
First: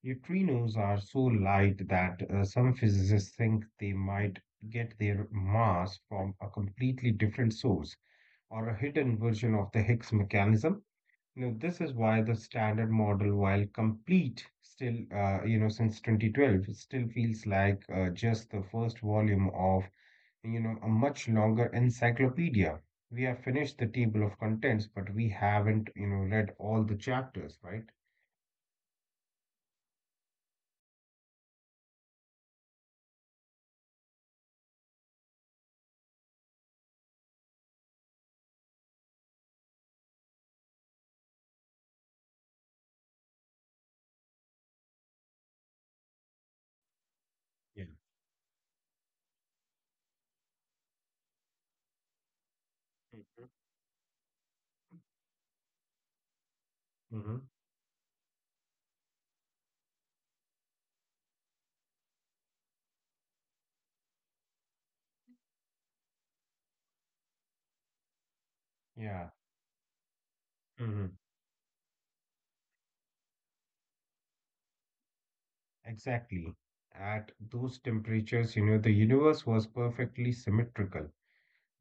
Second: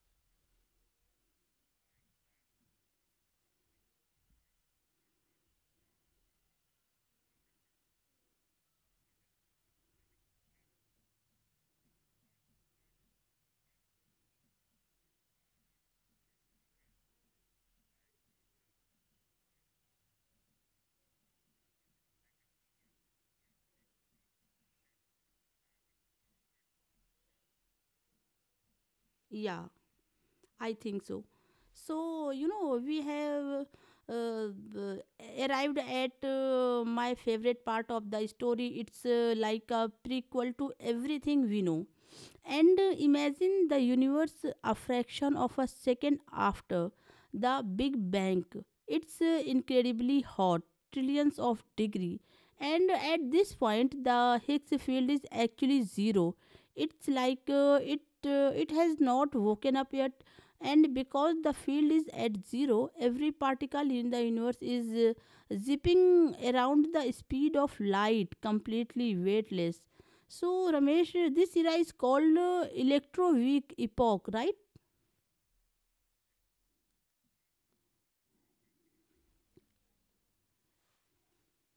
[SPEAKER 2] Neutrinos are so light that some physicists think they might get their mass from a completely different source or a hidden version of the Higgs mechanism. You know, this is why the standard model, while complete, still, you know, since 2012, it still feels like just the first volume of, you know, a much longer encyclopedia. We have finished the table of contents, but we haven't, you know, read all the chapters, right?
[SPEAKER 1] Yeah, I think so. So, you know, we have uh, b- arrived at my favorite part of the story. It's like a prequel to everything we know. And imagine the universe a fraction of a second after the
[SPEAKER 2] Yeah.
[SPEAKER 1] Big Bang. It's incredibly hot, trillions of degree. And at this point, the Higgs field is actually zero. It's
[SPEAKER 2] Mm-hmm. Hmm.
[SPEAKER 1] like it has not woken up yet. And because the field is at zero, every particle in the universe is zipping around the speed of light, completely
[SPEAKER 2] Yeah.
[SPEAKER 1] weightless. So,
[SPEAKER 2] Hmm.
[SPEAKER 1] Ramesh, this era is called electroweak epoch, right?
[SPEAKER 2] Exactly. At those temperatures, you know, the universe was perfectly symmetrical.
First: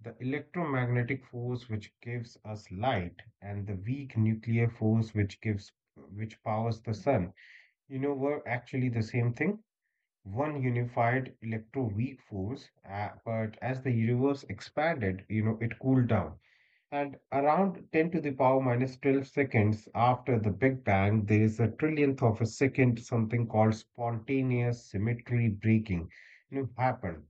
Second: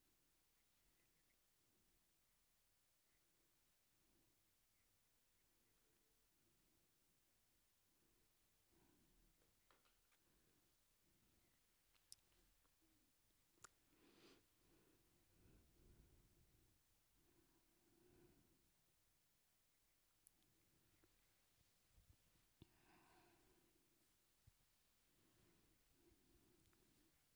[SPEAKER 2] The electromagnetic force which gives us light and the weak nuclear force which powers the sun, you know, were actually the same thing. One unified electroweak force, but as the universe expanded, you know, it cooled down. And around 10 to the power minus 12 seconds after the Big Bang, there is a trillionth of a second something called spontaneous symmetry breaking, you know, happen.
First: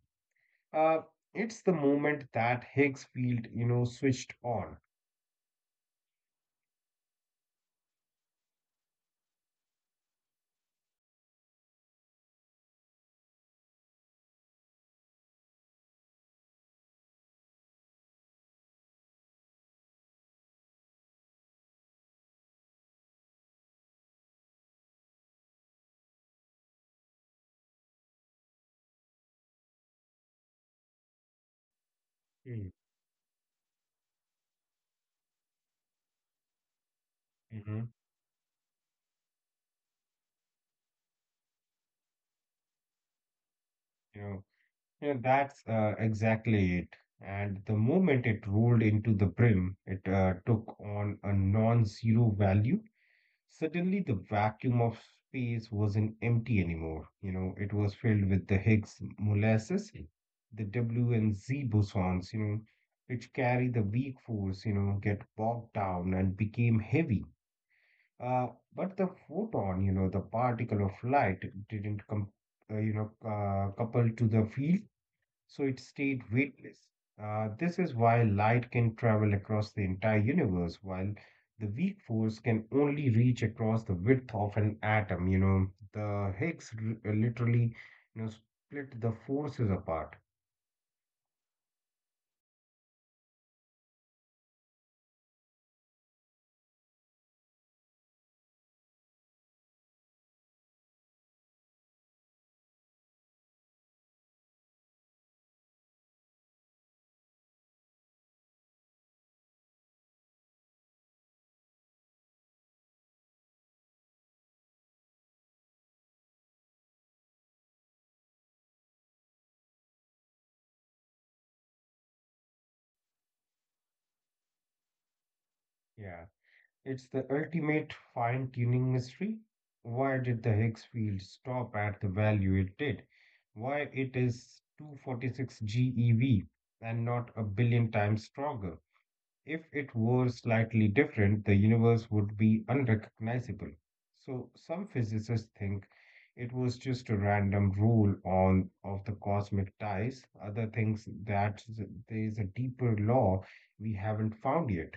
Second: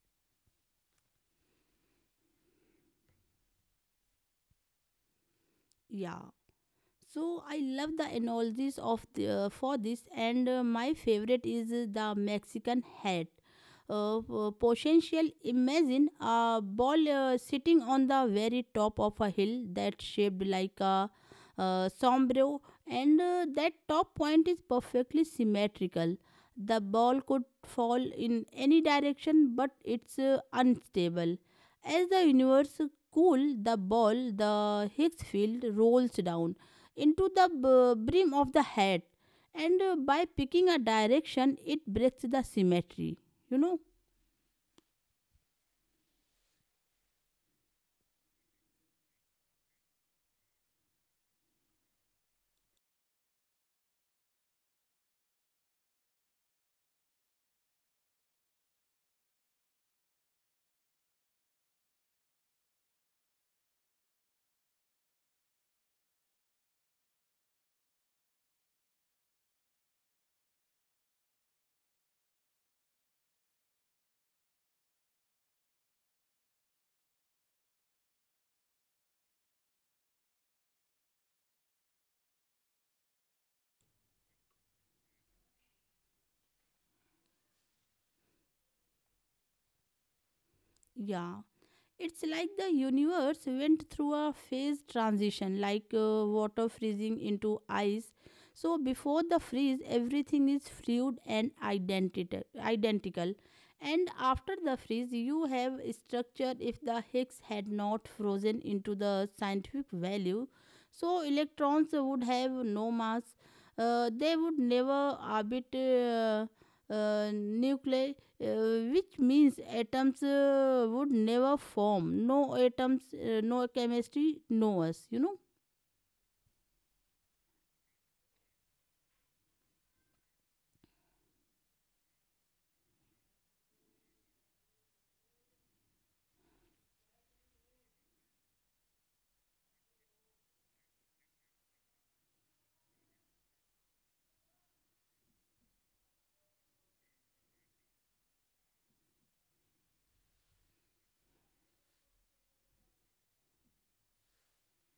[SPEAKER 2] Uh, it's the moment that Higgs field, you know, switched on.
[SPEAKER 1] Yeah. So I love the analogies of for this, and my favorite is the Mexican hat. Potential, imagine a ball sitting on the very top of a hill that shaped like a sombrero, and that top point is perfectly symmetrical. The ball could fall in any direction, but it's unstable. As the
[SPEAKER 2] Mm.
[SPEAKER 1] universe cool the ball, the Higgs field rolls down into the
[SPEAKER 2] Mm-hmm.
[SPEAKER 1] brim of the hat, and by picking a direction, it breaks the symmetry. You know?
[SPEAKER 2] Yeah, that's exactly it. And the moment it rolled into the brim, it took on a non-zero value. Suddenly, the vacuum of space wasn't empty anymore. You know, it was filled with the Higgs molasses, the W and Z bosons, you know, which carry the weak force, you know, get bogged down and became heavy. Uh, but the photon, you know, the particle of light didn't couple to the field, so it stayed weightless. This is why light can travel across the entire universe, while the weak force can only reach across the width of an atom. You know, the literally, you know, split the forces apart.
[SPEAKER 1] Yeah. It's like the universe went through a phase transition, like water freezing into ice. So, before the freeze, everything is fluid and identical. And after the freeze, you have structure if the Higgs had not frozen into the scientific value. So, electrons would have no mass, they would never orbit nuclei, which means atoms would never form. No atoms, no chemistry, no us, you know?
[SPEAKER 2] Yeah, it's the ultimate fine-tuning mystery. Why did the Higgs field stop at the value it did? Why it is 246 GeV and not a billion times stronger? If it were slightly different, the universe would be unrecognizable. So some physicists think it was just a random rule on of the cosmic ties. Other thinks that there is a deeper law we haven't found yet.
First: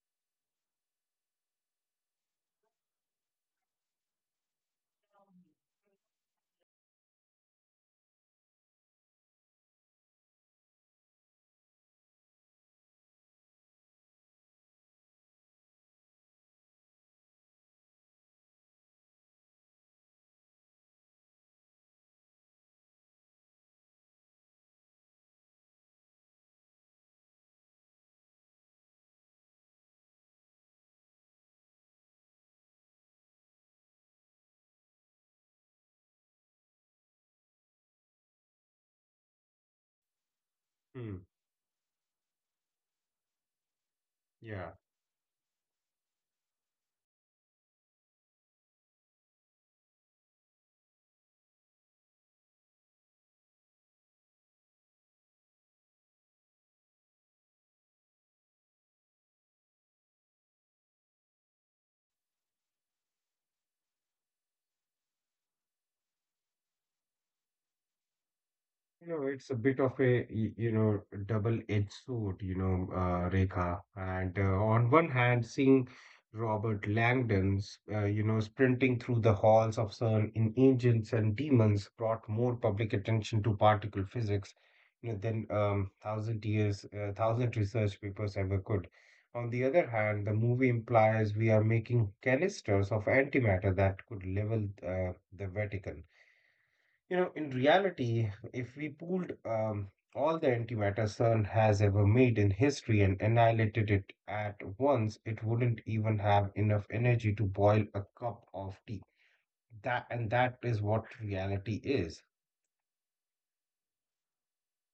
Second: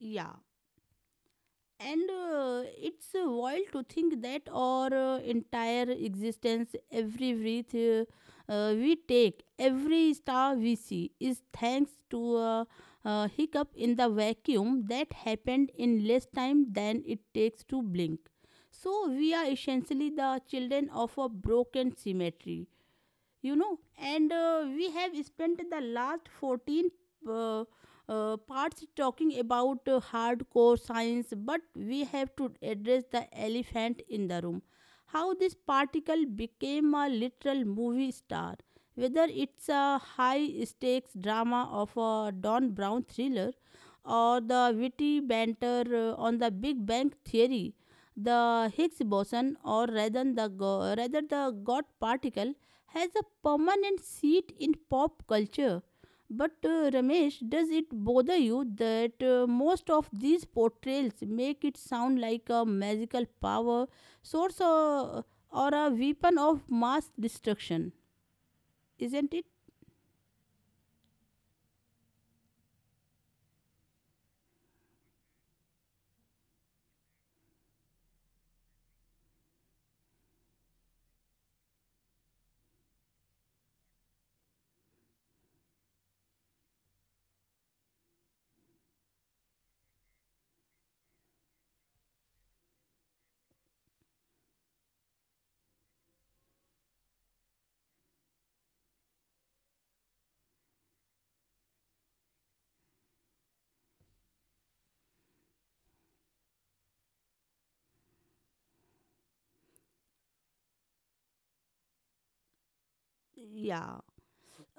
[SPEAKER 1] Yeah. And it's wild to think that our entire existence, every breath we take, every star we see, is thanks to a hiccup in the vacuum that happened in less time than it takes to blink. So we are essentially the children of a broken symmetry, you know, and we have spent the last 14 uh, parts talking about hardcore science, but we have to address the elephant in the room, how this particle became a literal movie star, whether it's a high stakes
[SPEAKER 2] Hmm.
[SPEAKER 1] drama of a don brown thriller or
[SPEAKER 2] Yeah.
[SPEAKER 1] the witty banter on the big bang theory. The higgs boson, or rather the god particle, has a permanent seat in pop culture. But Ramesh, does it bother you that most of these portrayals make it sound like a magical power source, or a weapon of mass destruction?
[SPEAKER 2] You know,
[SPEAKER 1] Isn't
[SPEAKER 2] it's
[SPEAKER 1] it?
[SPEAKER 2] a bit of a, you know, double-edged sword, you know, Rekha. And on one hand, seeing Robert Langdon's, you know, sprinting through the halls of CERN in Angels and Demons brought more public attention to particle physics, you know, than thousand research papers ever could. On the other hand, the movie implies we are making canisters of antimatter that could level the Vatican. You know, in reality, if we pooled all the antimatter CERN has ever made in history and annihilated it at once, it wouldn't even have enough energy to boil a cup of tea. That is what reality is.
[SPEAKER 1] Yeah.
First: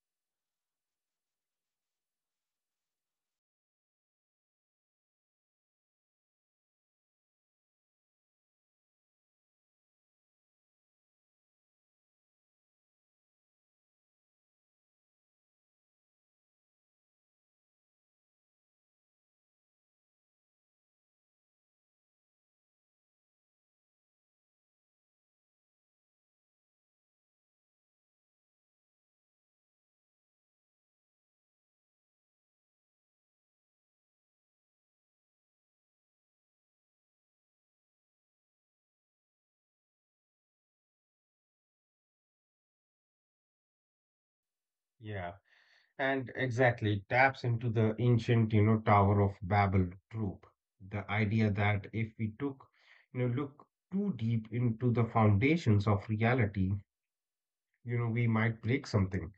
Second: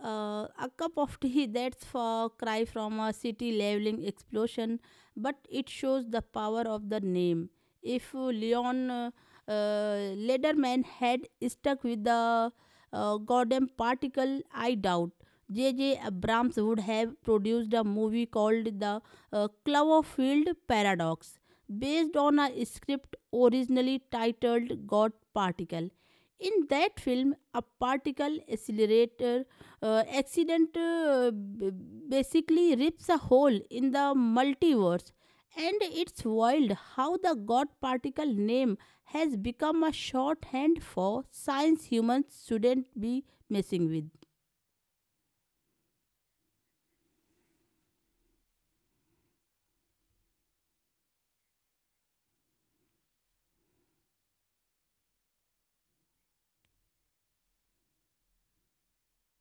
[SPEAKER 1] A cup of [LAUGHS] tea that's for cry from a city leveling explosion, but it shows the power of the name. If Leon uh, Lederman had stuck with the goddamn particle, I doubt J.J. Abrams would have produced a movie called The Cloverfield Paradox, based on a script originally titled God Particle. In that film, a particle accelerator accident basically rips a hole in the multiverse, and it's wild how the God particle name has become a shorthand for science humans shouldn't be messing with.
[SPEAKER 2] Yeah, and exactly it taps into the ancient, you know, Tower of Babel trope. The idea that if we look too deep into the foundations of reality, you know, we might break something.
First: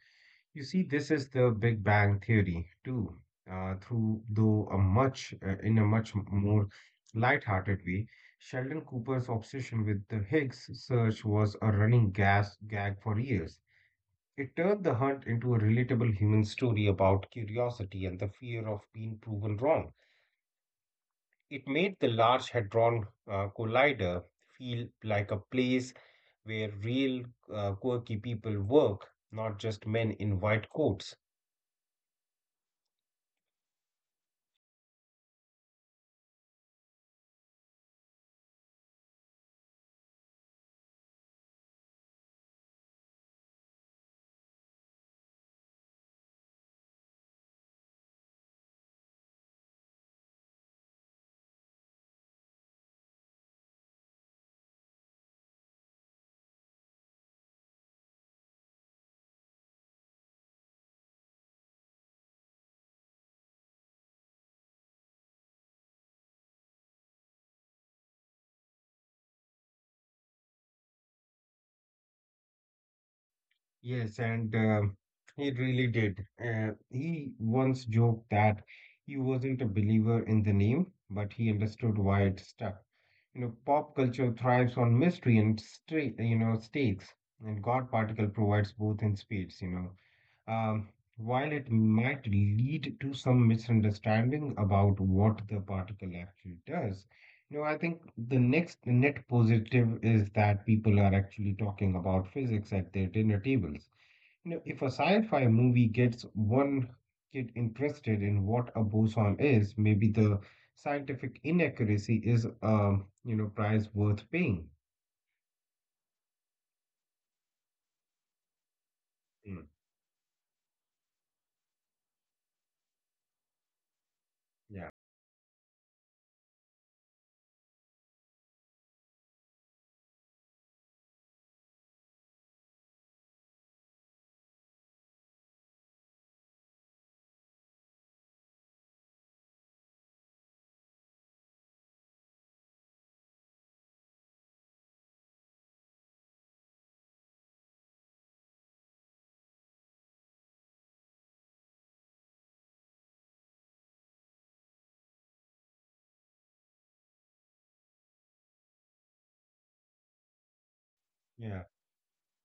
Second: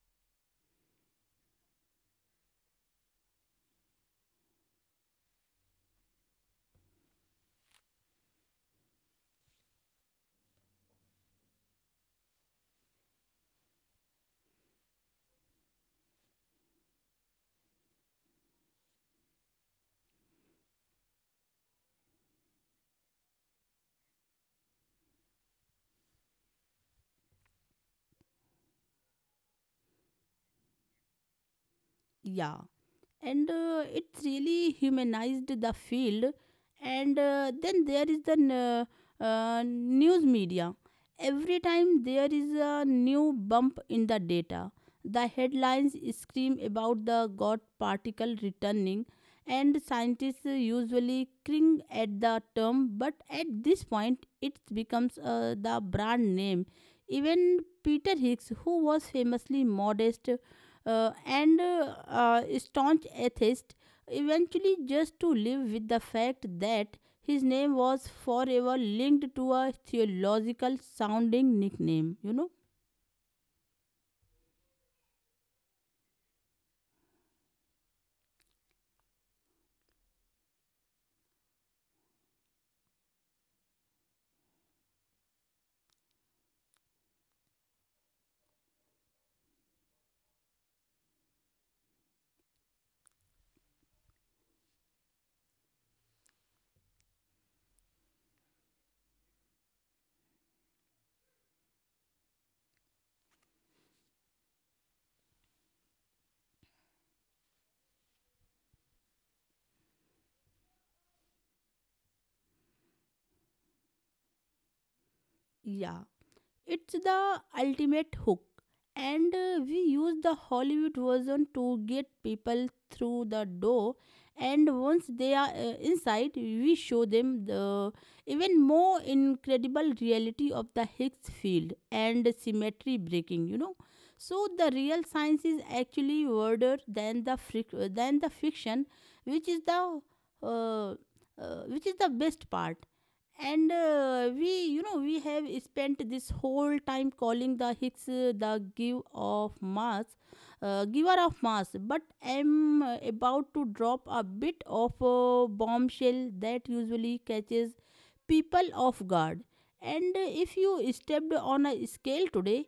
[SPEAKER 2] You see, this is the Big Bang Theory too, through though a much in a much more light-hearted way. Sheldon Cooper's obsession with the Higgs search was a running gas gag for years. It turned the hunt into a relatable human story about curiosity and the fear of being proven wrong. It made the Large Hadron Collider feel like a place where real quirky people work, not just men in white coats.
[SPEAKER 1] Yeah. And it really humanized the field, and then there is the news media. Every time there is a new bump in the data, the headlines scream about the god particle returning, and scientists usually cling at the term, but at this point it becomes the brand name. Even peter higgs, who was famously modest, and staunch atheist, eventually just to live with the fact that his name was forever linked to a theological sounding nickname, you know.
[SPEAKER 2] Yes, and he really did. He once joked that he wasn't a believer in the name, but he understood why it stuck. You know, pop culture thrives on mystery and straight, you know, stakes, and God Particle provides both in spades, you know. Um, while it might lead to some misunderstanding about what the particle actually does, you know, I think the next net positive is that people are actually talking about physics at their dinner tables. You know, if a sci-fi movie gets one kid interested in what a boson is, maybe the scientific inaccuracy is you know, price worth paying.
[SPEAKER 1] Yeah. It's the ultimate hook, and
[SPEAKER 2] Mm,
[SPEAKER 1] we use the Hollywood version to get people through the door. And
[SPEAKER 2] yeah.
[SPEAKER 1] once they are inside, we show them the even more incredible reality of the Higgs field and symmetry breaking. You know, so the real science is actually harder than the fiction, which is the best part. And we, you know, we have spent this whole time calling the higgs the giver of mass, but I'm about to drop a bit of a bombshell that usually catches people off guard. And if you stepped on a
[SPEAKER 2] Yeah,
[SPEAKER 1] scale today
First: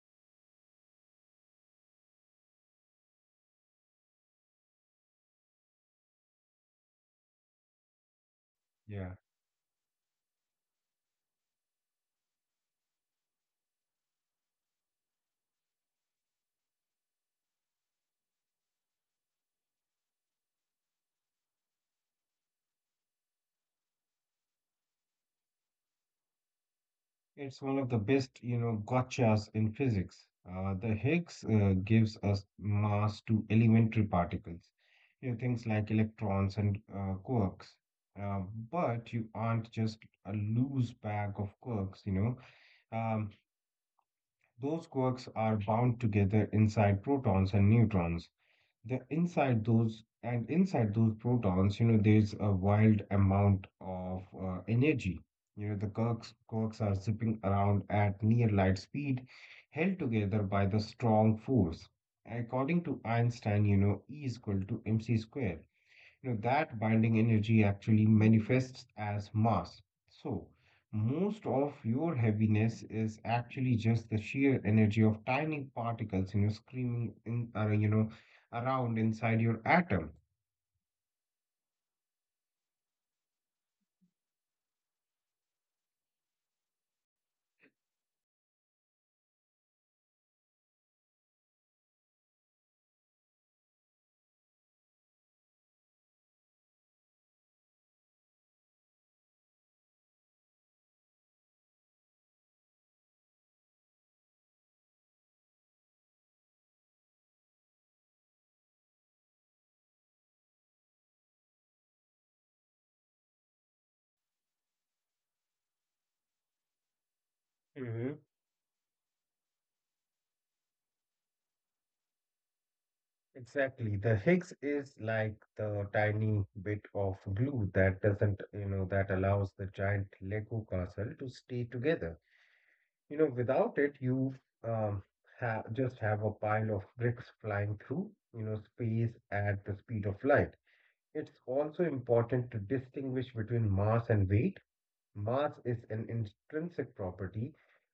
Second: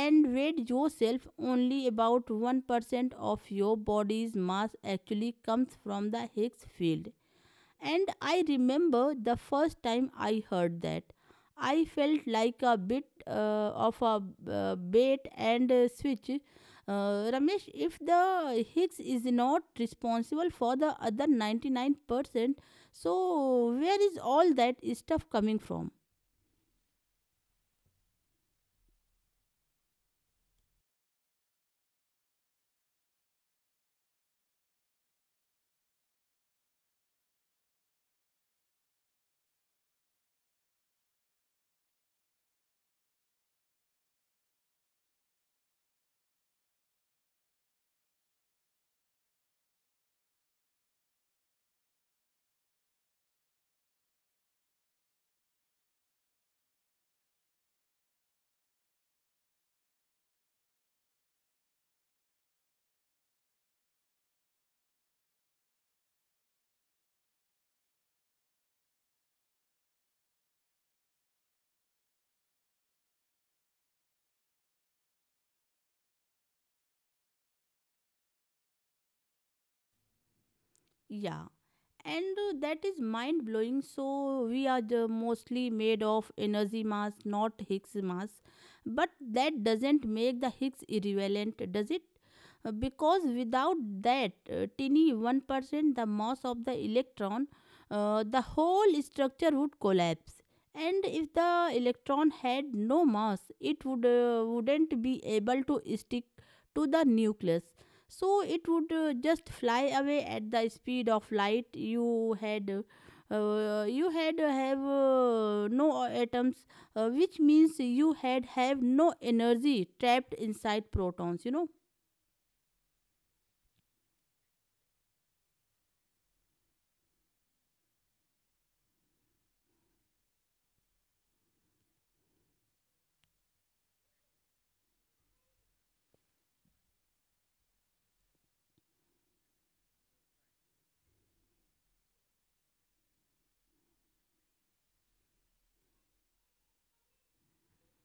[SPEAKER 1] and weighed yourself, only about 1% of your body's mass actually comes from the higgs field, and I remember
[SPEAKER 2] yeah.
[SPEAKER 1] the first time I heard that. I felt like a bit of a bait and switch. Ramesh, if the Higgs is not responsible for the other 99%, so where is all that stuff coming from?
[SPEAKER 2] It's one of the best, you know, gotchas in physics. The Higgs gives us mass to elementary particles, you know, things like electrons and quarks. Uh, but you aren't just a loose bag of quarks, you know. Um, Those quarks are bound together inside protons and neutrons. The inside those and inside those protons, you know, there's a wild amount of energy. You know, the quarks are zipping around at near light speed, held together by the strong force. According to Einstein, you know, E is equal to mc square. You know, that binding energy actually manifests as mass. So, most of your heaviness is actually just the sheer energy of tiny particles, you know, screaming in, you know, around inside your atom.
[SPEAKER 1] Yeah. And that is mind blowing, so we are the mostly made of energy mass, not higgs mass, but that doesn't make the higgs irrelevant, does it? Because without that tiny 1%, the mass of the electron, the whole structure would collapse. And if the electron had no mass, it wouldn't be able to stick to the nucleus, so it would just fly away at the speed of light. You had uh, you had uh, have uh, no atoms, which means
[SPEAKER 2] Hmm.
[SPEAKER 1] you had have no energy trapped inside protons, you know.
[SPEAKER 2] Exactly. The Higgs is like the tiny bit of glue that doesn't, you know, that allows the giant Lego castle to stay together. You know, without it, you um, ha just have a pile of bricks flying through, you know, space at the speed of light. It's also important to distinguish between mass and weight. Mass is an intrinsic property.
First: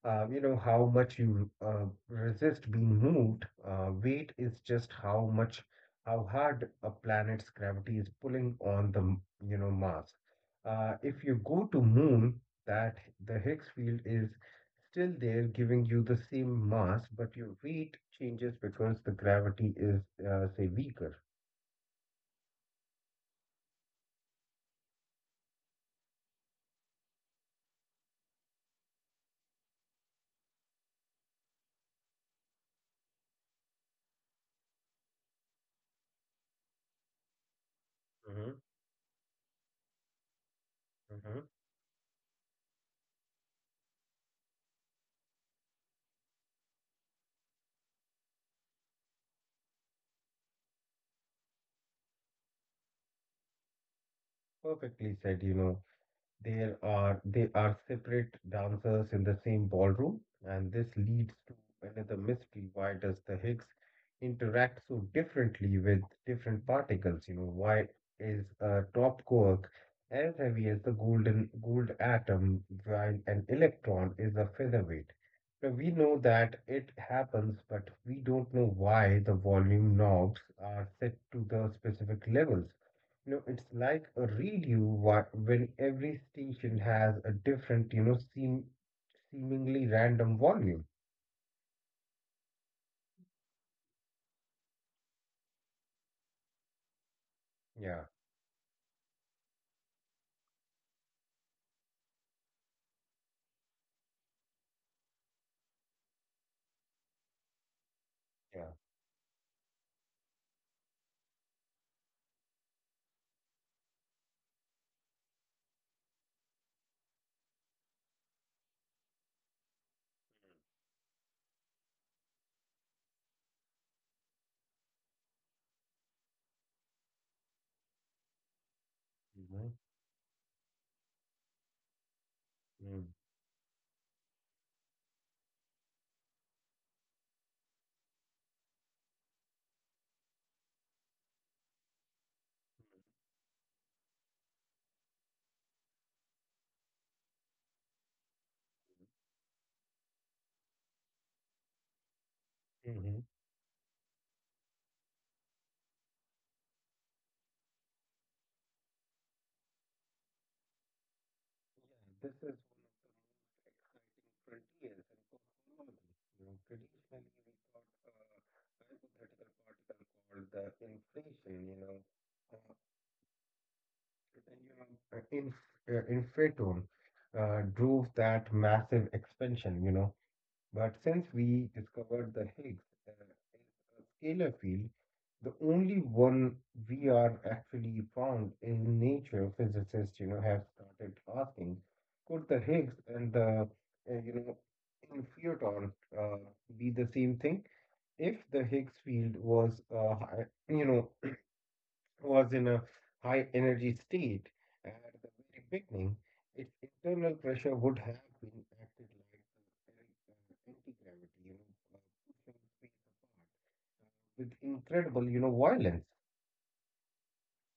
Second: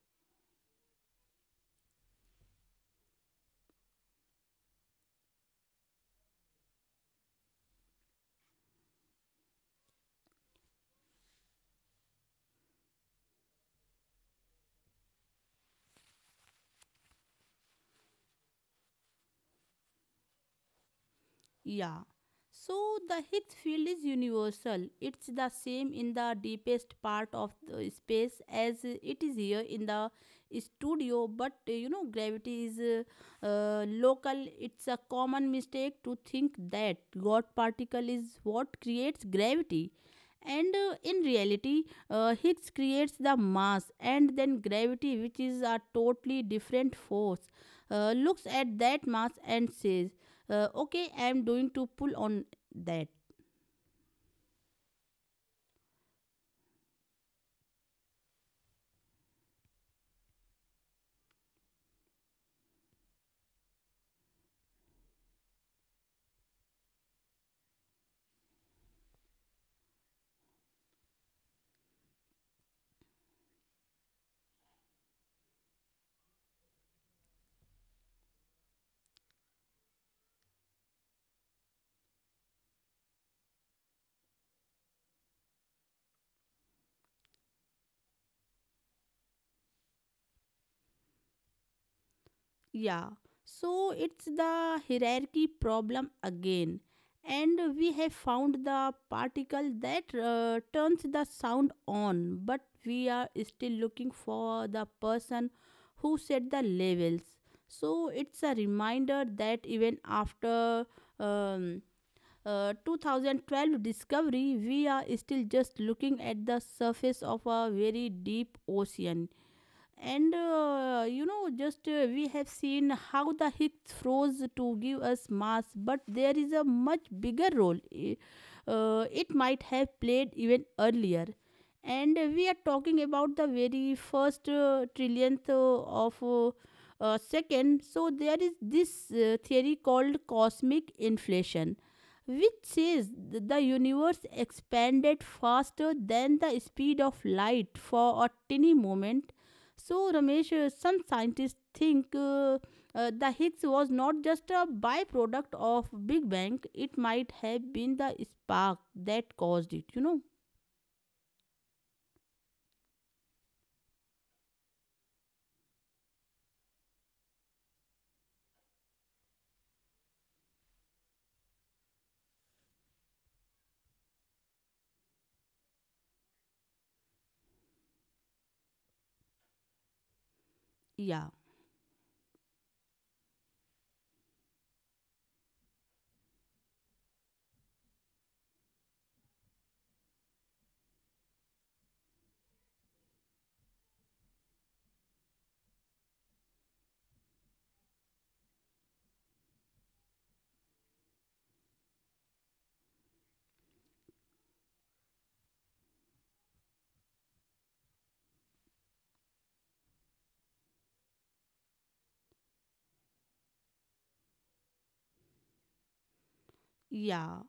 [SPEAKER 2] You know, how much you resist being moved. Weight is just how much, how hard a planet's gravity is pulling on the, you know, mass. If you go to moon, that the Higgs field is still there, giving you the same mass, but your weight changes because the gravity is, say, weaker.
[SPEAKER 1] Yeah. So the Higgs field is universal. It's the same in the deepest part of the space as it is here in the studio, but you know, gravity is local. It's a common mistake to think that God particle
[SPEAKER 2] Hmm.
[SPEAKER 1] is what creates gravity. And
[SPEAKER 2] Hmm.
[SPEAKER 1] In reality, Higgs creates the mass and then gravity, which is a totally different force, looks at that mass and says, okay, I am going to pull on that.
[SPEAKER 2] Perfectly said, you know. There are they are separate dancers in the same ballroom, and this leads to another mystery. Why does the Higgs interact so differently with different particles? You know, why is a top quark as heavy as the golden gold atom while an electron is a featherweight? Now, we know that it happens, but we don't know why the volume knobs are set to the specific levels. You know, it's like a review when every station has a different, you know, seemingly random volume.
[SPEAKER 1] Yeah, so it's the hierarchy problem again, and
[SPEAKER 2] Yeah,
[SPEAKER 1] we have found the particle that turns the sound on, but we are still looking for the person who set the levels. So
[SPEAKER 2] yeah.
[SPEAKER 1] it's a reminder that even after um, 2012 discovery we are still just looking at the surface of a very deep ocean. And you know, just We have seen how the Higgs froze to give us mass, but there is a much bigger role it
[SPEAKER 2] Mm-hmm.
[SPEAKER 1] might have played even earlier. And we are talking about the very first trillionth of a second. So there is this theory called cosmic inflation, which says the universe expanded faster than the speed of light for a tiny moment. So, Ramesh, some scientists think
[SPEAKER 2] Mm-hmm.
[SPEAKER 1] the Higgs was not just a byproduct of Big Bang; it might have been the spark that caused it, you know?
[SPEAKER 2] Yeah, this is one of the most exciting frontiers in cosmology. You know, traditionally we got a hypothetical particle called the inflation, you know, uh, then you know, inf inflaton drove that massive expansion, you know. But since we
[SPEAKER 1] Yeah,
[SPEAKER 2] discovered the Higgs is a scalar field, the only one we are actually found in nature, physicists, you know, have started asking, could the Higgs and the, you know, infiniton uh, be the same thing? If the Higgs field was, you know, was in a high energy state at the very beginning, its internal pressure would have been acted like the anti gravity, you know, pushing space apart with incredible, you know, violence.
[SPEAKER 1] yeah.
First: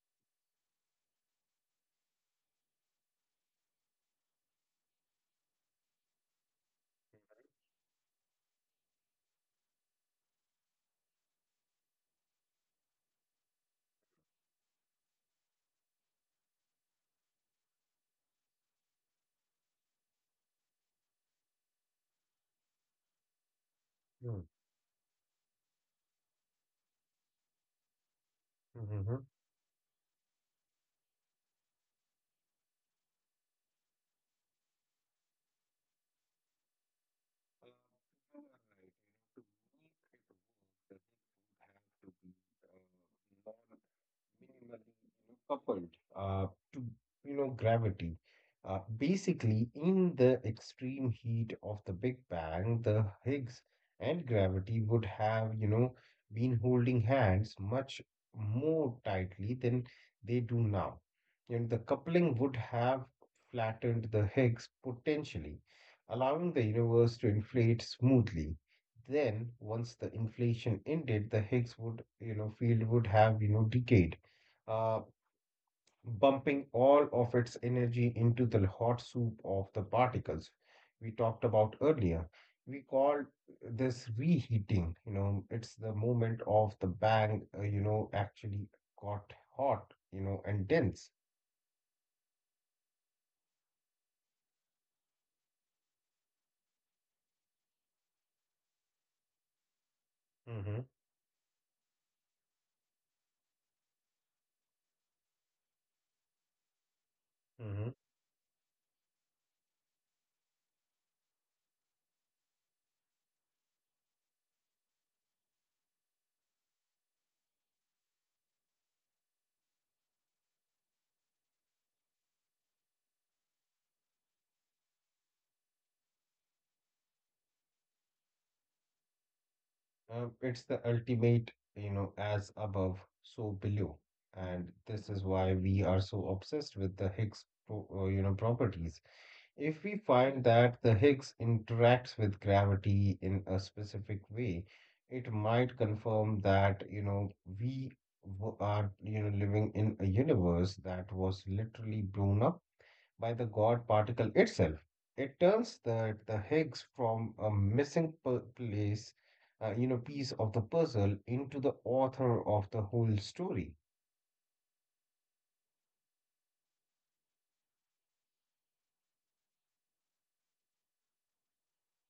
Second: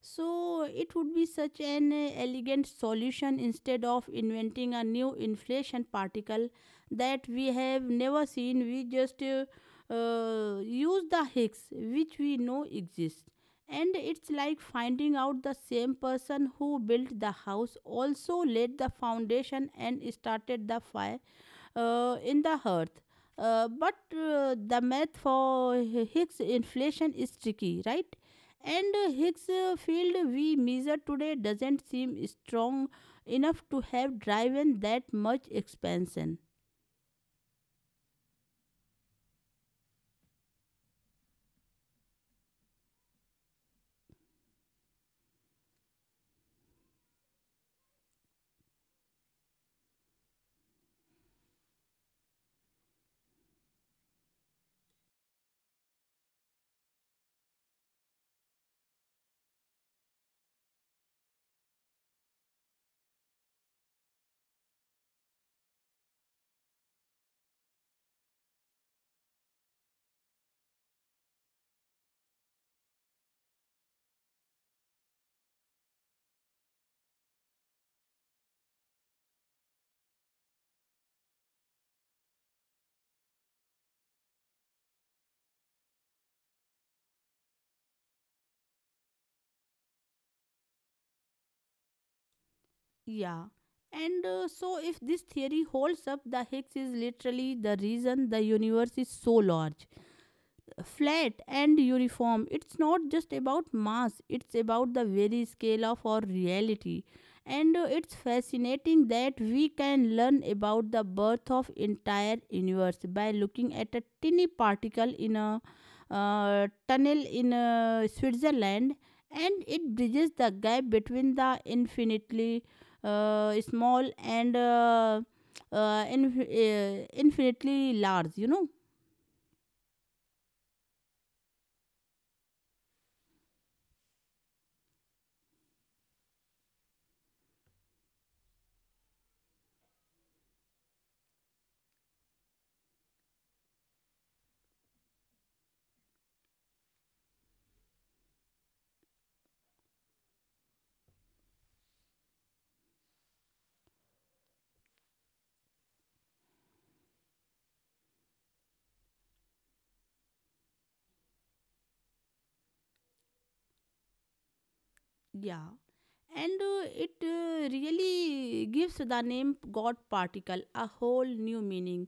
[SPEAKER 1] So it would be such an elegant solution instead of inventing a new inflation particle that we have never seen. We just use the Higgs, which we know exists. And it's like finding out the same person who built the house also laid the foundation and started the fire in the earth. Uh, but
[SPEAKER 2] Mm.
[SPEAKER 1] uh, the math for Higgs inflation is tricky, right? And
[SPEAKER 2] Mm-hmm.
[SPEAKER 1] Higgs field we measure today doesn't seem strong enough to have driven that much expansion.
[SPEAKER 2] You are right, you know, to make it work, there would have to be minimally you know, coupled uh, to you know gravity. Basically, in the extreme heat of the Big Bang, the Higgs and gravity would have you know been holding hands much more tightly than they do now. And the coupling would have flattened the Higgs potentially, allowing the universe to inflate smoothly, then once the inflation ended the higgs would you know field would have you know decayed, uh, bumping all of its energy into the hot soup of the particles we talked about earlier. We call this reheating. You know, it's the moment of the bang, you know, actually got hot, you know, and dense.
[SPEAKER 1] Yeah. And So, if this theory holds up, the Higgs is literally the reason the universe is so large,
[SPEAKER 2] Mm-hmm.
[SPEAKER 1] flat and uniform. It's not just about mass, it's about the very scale of our reality. And It's fascinating that we can learn about the birth of entire universe by looking at a tiny particle in a tunnel in Switzerland, and it bridges the gap between the infinitely small and infinitely large, you know.
[SPEAKER 2] It's the ultimate, you know, as above, so below. And this is why we are so obsessed with the Higgs, you know, properties. If we find that the Higgs interacts with gravity in a specific way, it might confirm that, you know, we are, you know, living in a universe that was literally blown up by the God particle itself. It turns the Higgs from a you know, piece of the puzzle into the author of the whole story.
[SPEAKER 1] Yeah. and it really gives the name god particle a whole new meaning.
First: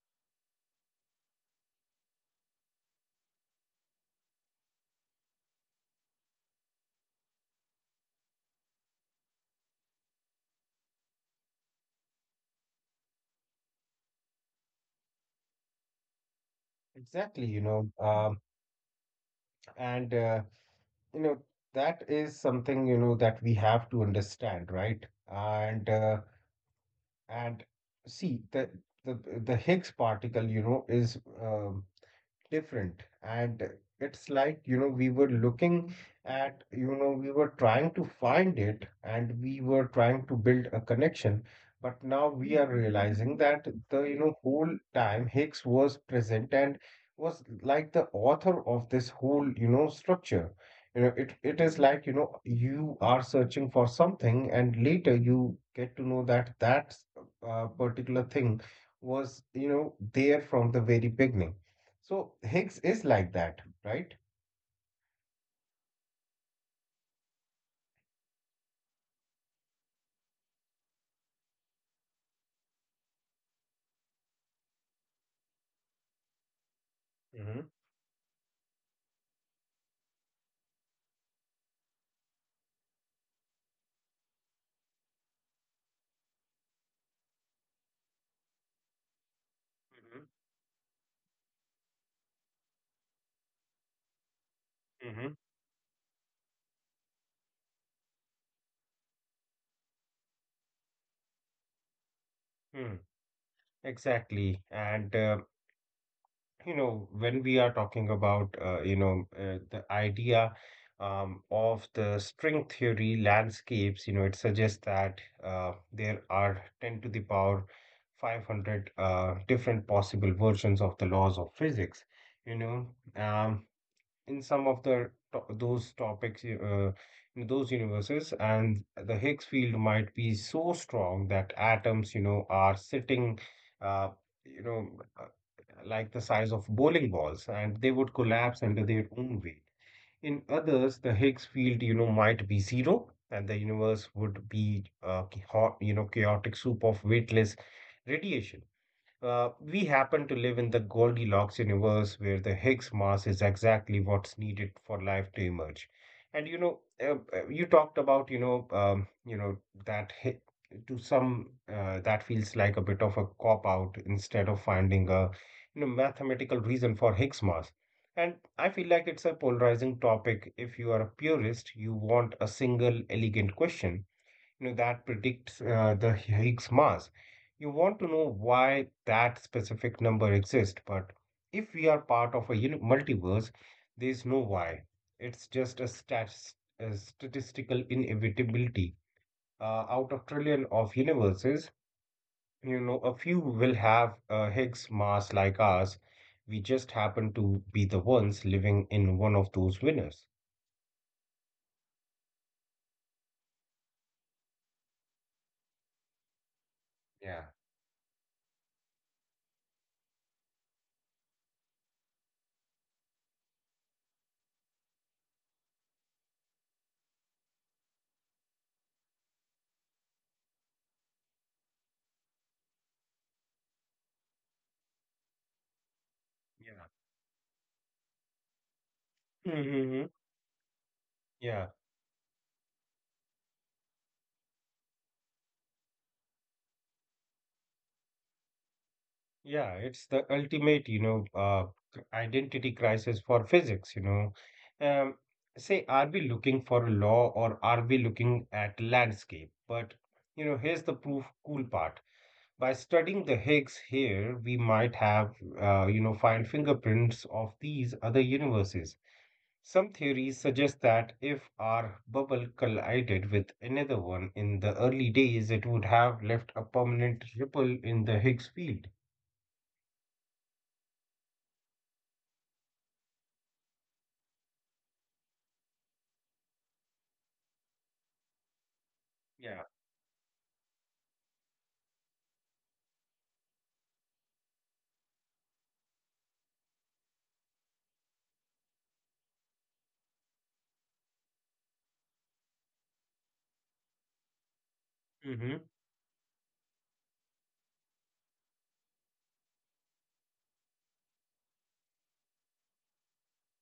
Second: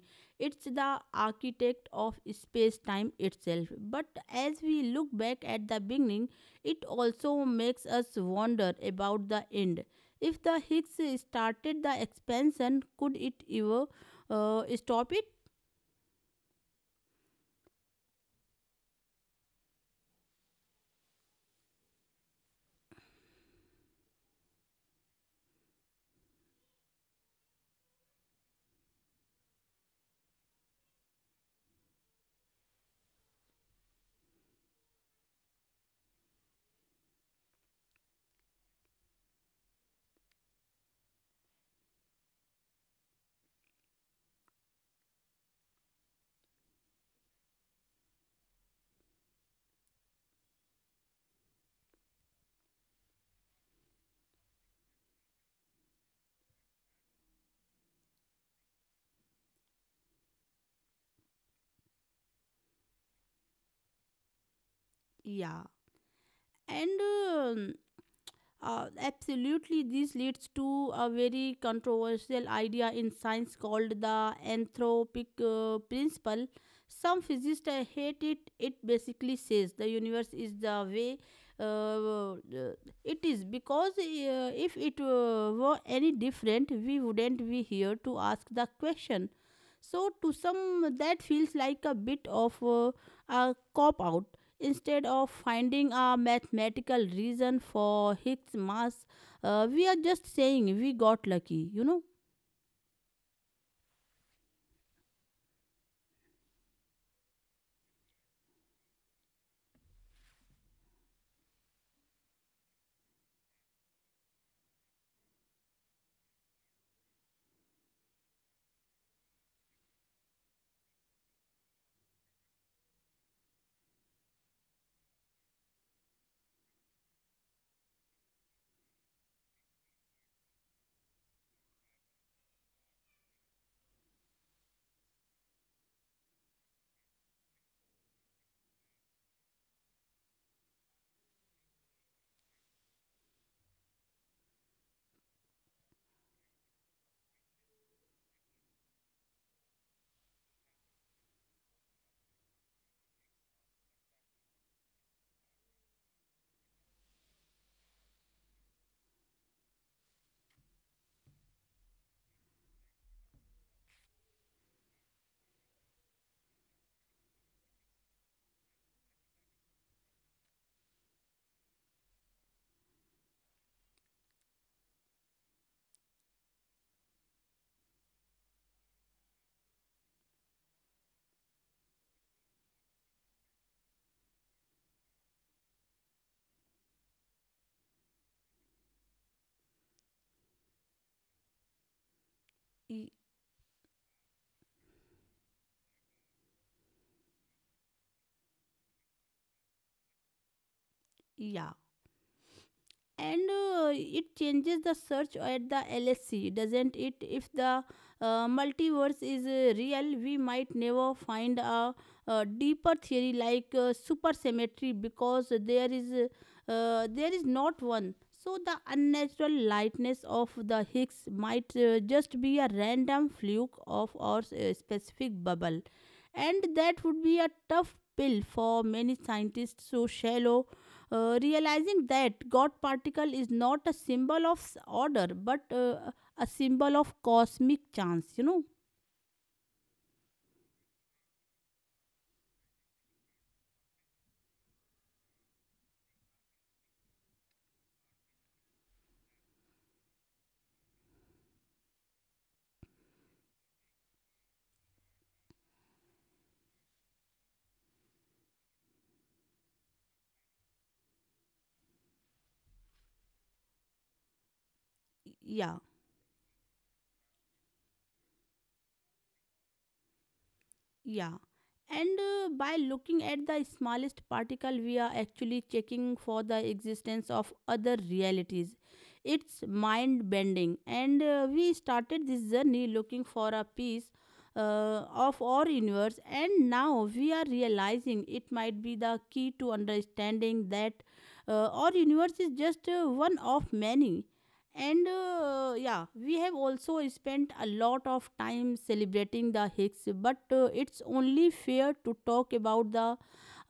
[SPEAKER 1] It's the architect of space time itself, but as we look back at the beginning, it also makes us wonder about the end. If the higgs started the expansion, could it ever stop it?
[SPEAKER 2] Exactly, you know, and you know that is something you know that we have to understand, right? And uh, and see the the Higgs particle, you know, is different, and it's like you know we were looking at you know we were trying to find it and we were trying to build a connection, but now we are realizing that the you know whole time Higgs was present and was like the author of this whole you know structure. You know, it is like you know you are searching for something and later you get to know that that particular thing was you know there from the very beginning. So Higgs is like that, right?
[SPEAKER 1] Yeah and Absolutely, this leads to a very controversial idea in science called the anthropic principle. Some
[SPEAKER 2] Mm-hmm.
[SPEAKER 1] physicists hate it. It basically says the universe is the way uh, uh, it is, because if it were any different, we wouldn't be here to ask the question. So, to some, that feels like a bit of a cop out. Instead of
[SPEAKER 2] Mm-hmm.
[SPEAKER 1] finding a mathematical reason for Higgs mass, we are just saying we got lucky, you know?
[SPEAKER 2] Mm-hmm. Exactly. And, you know, when we are talking about, you know, the idea of the string theory landscapes, you know, it suggests that there are 10 to the power 500 different possible versions of the laws of physics. You know, um, in some of those topics in those universes and the Higgs field might be so strong that atoms you know are sitting uh, you know uh, like the size of bowling balls and they would collapse under their own weight. In others the Higgs field you know might be zero and the universe would be a you know chaotic soup of weightless radiation. We happen to live in the Goldilocks universe where the Higgs mass is exactly what's needed for life to emerge. And you know, you talked about you know, that hi- to some that feels like a bit of a cop out instead of finding a you know mathematical reason for Higgs mass. And I feel like it's a polarizing topic. If you are a purist, you want a single elegant question you know, that predicts the Higgs mass. You want to know why that specific number exists, but if we are part of multiverse, there is no why. It's just a statistical inevitability. Out of trillion of universes, you know,
[SPEAKER 1] Y-
[SPEAKER 2] a few will have a Higgs mass like ours. We just happen to be the ones living in one of those winners.
[SPEAKER 1] Yeah. and it changes the search at the LSC, doesn't it? If
[SPEAKER 2] Yeah.
[SPEAKER 1] the multiverse is real, we might never find a deeper theory like supersymmetry, because there is not one. So the unnatural lightness of the higgs might just be a random fluke of our specific bubble, and that would be a tough pill for many
[SPEAKER 2] Yeah.
[SPEAKER 1] scientists. So
[SPEAKER 2] Mm-hmm.
[SPEAKER 1] shallow,
[SPEAKER 2] Yeah.
[SPEAKER 1] realizing that God particle is not a symbol of order but a symbol of cosmic chance, you know.
[SPEAKER 2] Yeah, it's the ultimate, you know, identity crisis for physics, you know. Um, Say, are we looking for a law or are we looking at landscape? But, you know, here's the proof cool part. By studying the Higgs here, we might have, you know, find fingerprints of these other universes. Some theories suggest that if our bubble collided with another one in the early days, it
[SPEAKER 1] Yeah.
[SPEAKER 2] would have left a permanent ripple in the Higgs field.
[SPEAKER 1] Yeah, and by looking at the smallest particle, we are actually checking for the existence of other realities. It's
[SPEAKER 2] Yeah.
[SPEAKER 1] mind bending, and we started this journey looking for a piece uh, of our universe, and now we are realizing it might be the key to understanding that our universe is just one of many. And Yeah, we have also spent a lot of time celebrating the hicks, but it's only fair to talk about the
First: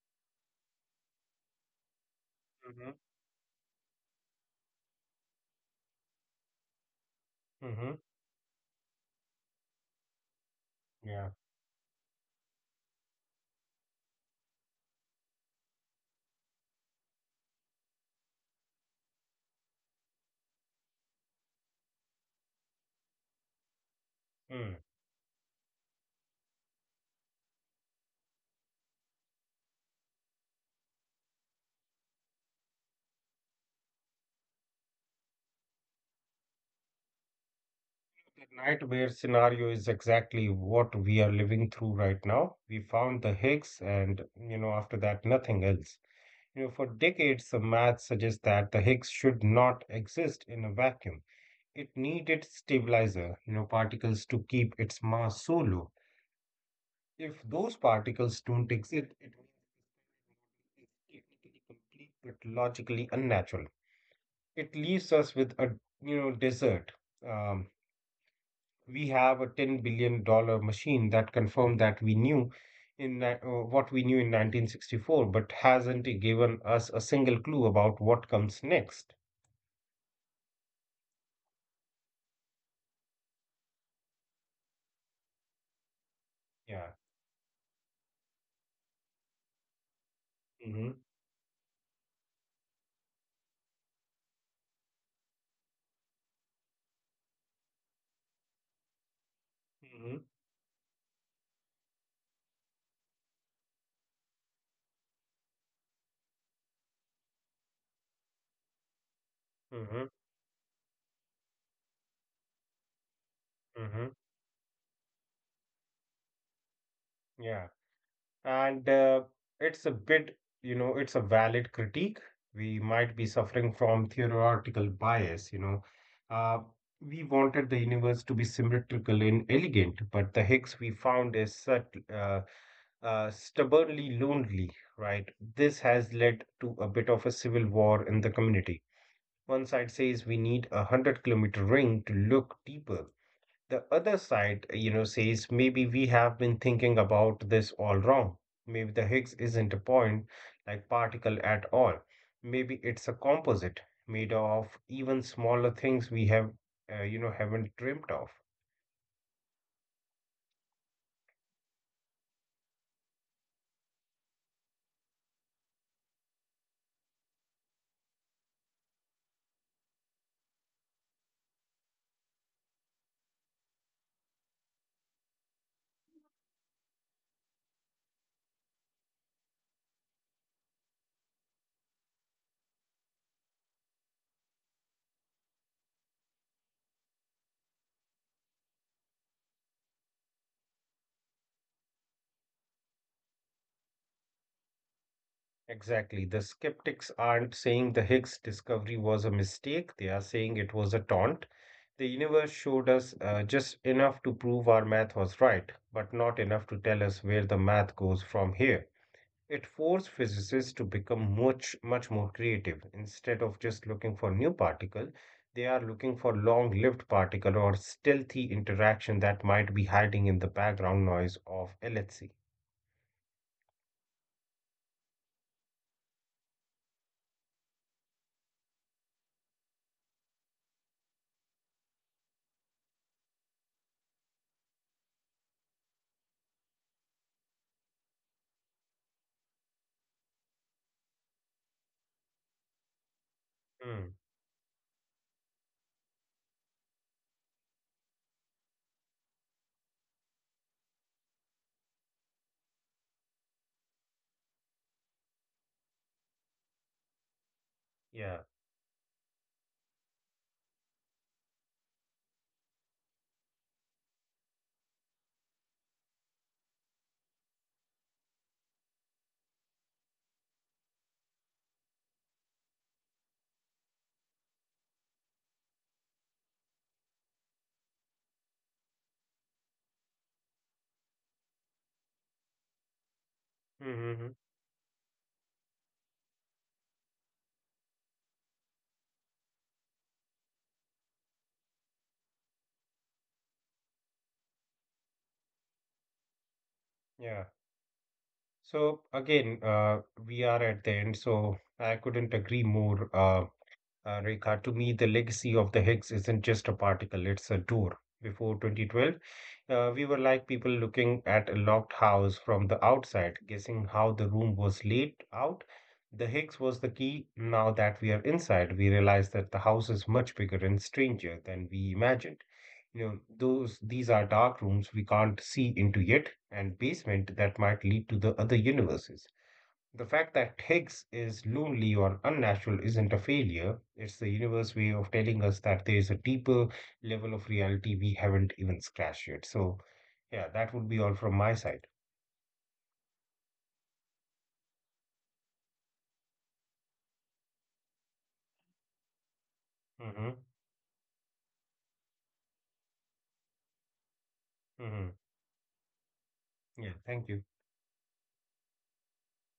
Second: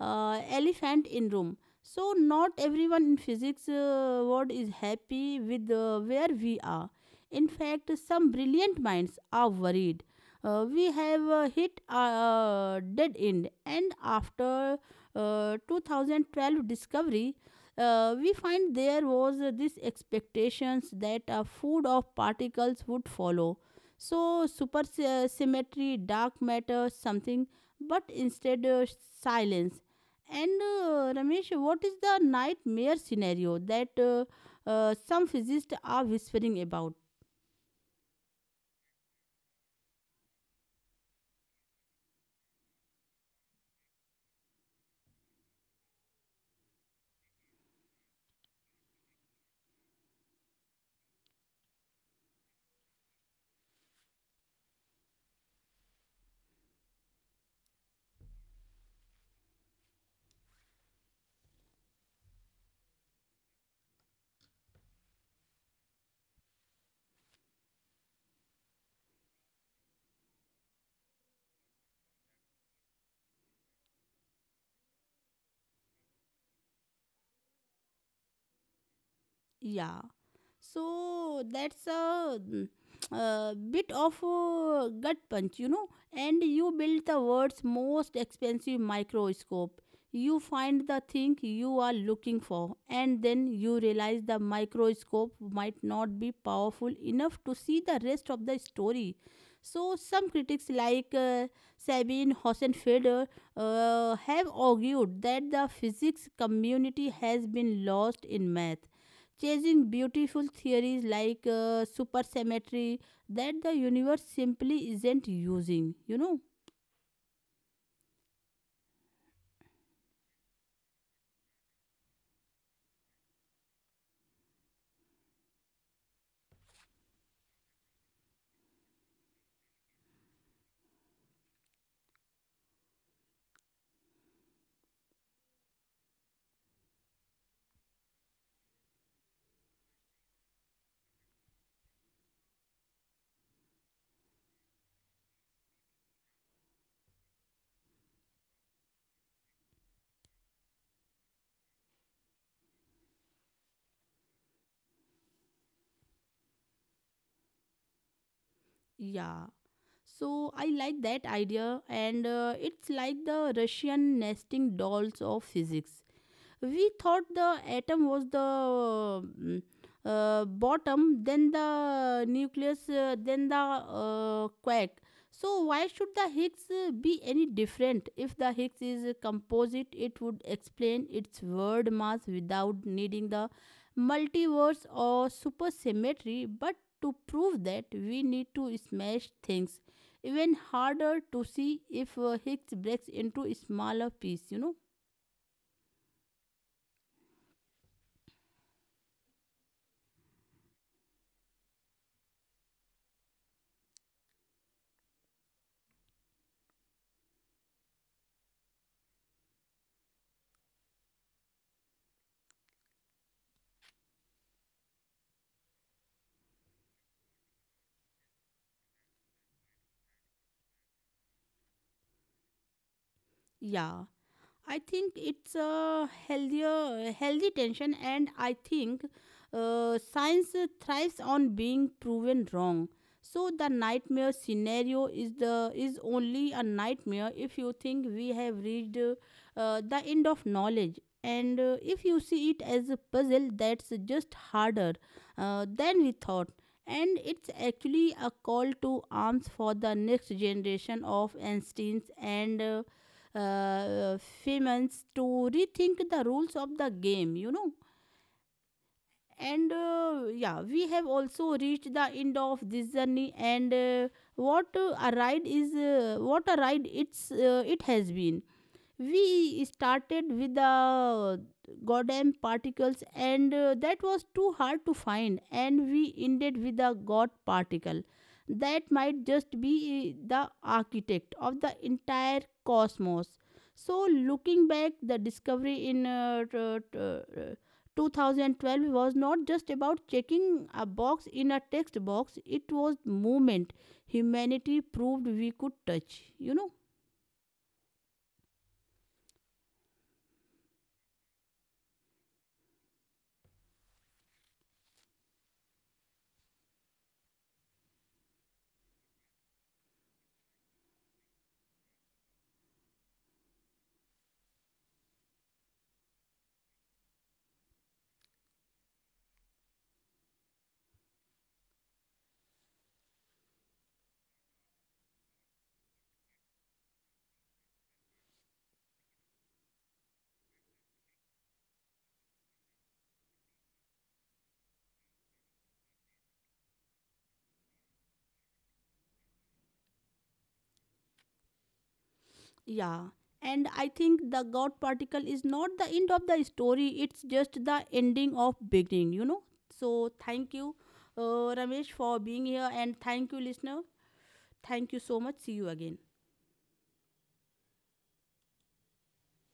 [SPEAKER 1] elephant in room. So not
[SPEAKER 2] Mhm,
[SPEAKER 1] everyone in physics world is happy with where we are. In fact,
[SPEAKER 2] mhm.
[SPEAKER 1] some brilliant minds are worried we have
[SPEAKER 2] Yeah.
[SPEAKER 1] hit a dead end, and after 2012 discovery we find there was this expectations that a food of particles would follow. So
[SPEAKER 2] Mm.
[SPEAKER 1] supersymmetry, dark matter, something, but instead silence. And Ramesh, what is the nightmare scenario that some physicists are whispering about?
[SPEAKER 2] The nightmare scenario is exactly what we are living through right now. We found the Higgs, and you know, after that, nothing else. You know, for decades, the math suggests that the Higgs should not exist in a vacuum. It needed stabilizer, you know, particles to keep its mass so low. If those particles don't exist, it means the experiment technically complete but logically unnatural. It leaves us with a you know desert. Um. We have a $10 billion machine that confirmed that we knew what we knew in 1964, but hasn't given us a single clue about what comes next.
[SPEAKER 1] Yeah, so that's a, a bit of a gut punch, you know. And you
[SPEAKER 2] Yeah.
[SPEAKER 1] build the world's most expensive microscope, you find
[SPEAKER 2] Mhm.
[SPEAKER 1] the thing you are looking for, and then you realize the microscope might not be powerful enough to see the rest of the story. So
[SPEAKER 2] Mhm.
[SPEAKER 1] some critics like Sabine Hosenfeder have argued that the physics community has been lost in math, chasing
[SPEAKER 2] Mhm.
[SPEAKER 1] beautiful theories like supersymmetry that the
[SPEAKER 2] Mhm.
[SPEAKER 1] universe simply isn't using, you know?
[SPEAKER 2] Yeah, and it's a bit you know it's a valid critique. We might be suffering from theoretical bias, you know. uh, we wanted the universe to be symmetrical and elegant, but the higgs we found is such uh, stubbornly lonely, right? This has led to a bit of a civil war in the community. One side says we need a 100 kilometer ring to look deeper. The other side, you know, says maybe we have been thinking about this all wrong. Maybe the Higgs isn't a point like particle at all. Maybe it's a composite made of even smaller things we have, you know, haven't dreamt of.
[SPEAKER 1] Yeah. So I like that idea, and it's like the Russian nesting dolls of physics. We thought the atom was the bottom, then the nucleus, then the quark. So, why should the Higgs be any different? If the Higgs is a composite, it would explain its word mass without needing the multiverse or supersymmetry. But to prove that, we need to smash things even harder to see if Higgs breaks into smaller pieces, you know?
[SPEAKER 2] Exactly. The skeptics aren't saying the Higgs discovery was a mistake. They are saying it was a taunt. The universe showed us just enough to prove our math was right, but not enough to tell us where the math goes from here. It forced physicists to become much, much more creative. Instead of just looking for new particle, they are looking for long-lived particle or stealthy interaction that might be hiding in the background noise of LHC.
[SPEAKER 1] Yeah. I think it's a healthy tension, and I think science thrives on being proven wrong. So the nightmare scenario is only a nightmare if you think we have reached the end of knowledge, and if you see it as a puzzle that's
[SPEAKER 2] Hmm.
[SPEAKER 1] just harder than we thought. And it's actually a call to arms for the next generation of Einsteins and uh, famous to rethink the rules of the game, you know.
[SPEAKER 2] Yeah.
[SPEAKER 1] And Yeah, we have also reached the end of this journey. And what a ride is, What a ride it has been. We started with the goddamn particles, and that was too hard to find, and we ended with the god particle that might just be the architect of the entire cosmos. So
[SPEAKER 2] Mm-hmm.
[SPEAKER 1] looking back, the discovery in uh, 2012 was not just about checking a box in a text box, it was movement. Humanity proved we could touch, you know.
[SPEAKER 2] Yeah. So again, we are at the end, so I couldn't agree more. Rekha, to me, the legacy of the Higgs isn't just a particle, it's a door. Before 2012, we were like people looking at a locked house from the outside, guessing how the room was laid out. The Higgs was the key. Now that we are inside, we realize that the house is much bigger and stranger than we imagined. You know, those these are dark rooms we can't see into yet, and basement that might lead to the other universes. The fact that Higgs is lonely or unnatural isn't a failure. It's the universe way of telling us that there is a deeper level of reality we haven't even scratched yet. So, yeah, that would be all from my side.
[SPEAKER 1] Yeah, and I think the God particle is not the end of the story, it's just the ending of beginning, you know. So
[SPEAKER 2] Hmm.
[SPEAKER 1] thank you, Ramesh, for being here, and thank you, listener. Thank you
[SPEAKER 2] Hmm.
[SPEAKER 1] so much. See you again.
[SPEAKER 2] Yeah, thank you.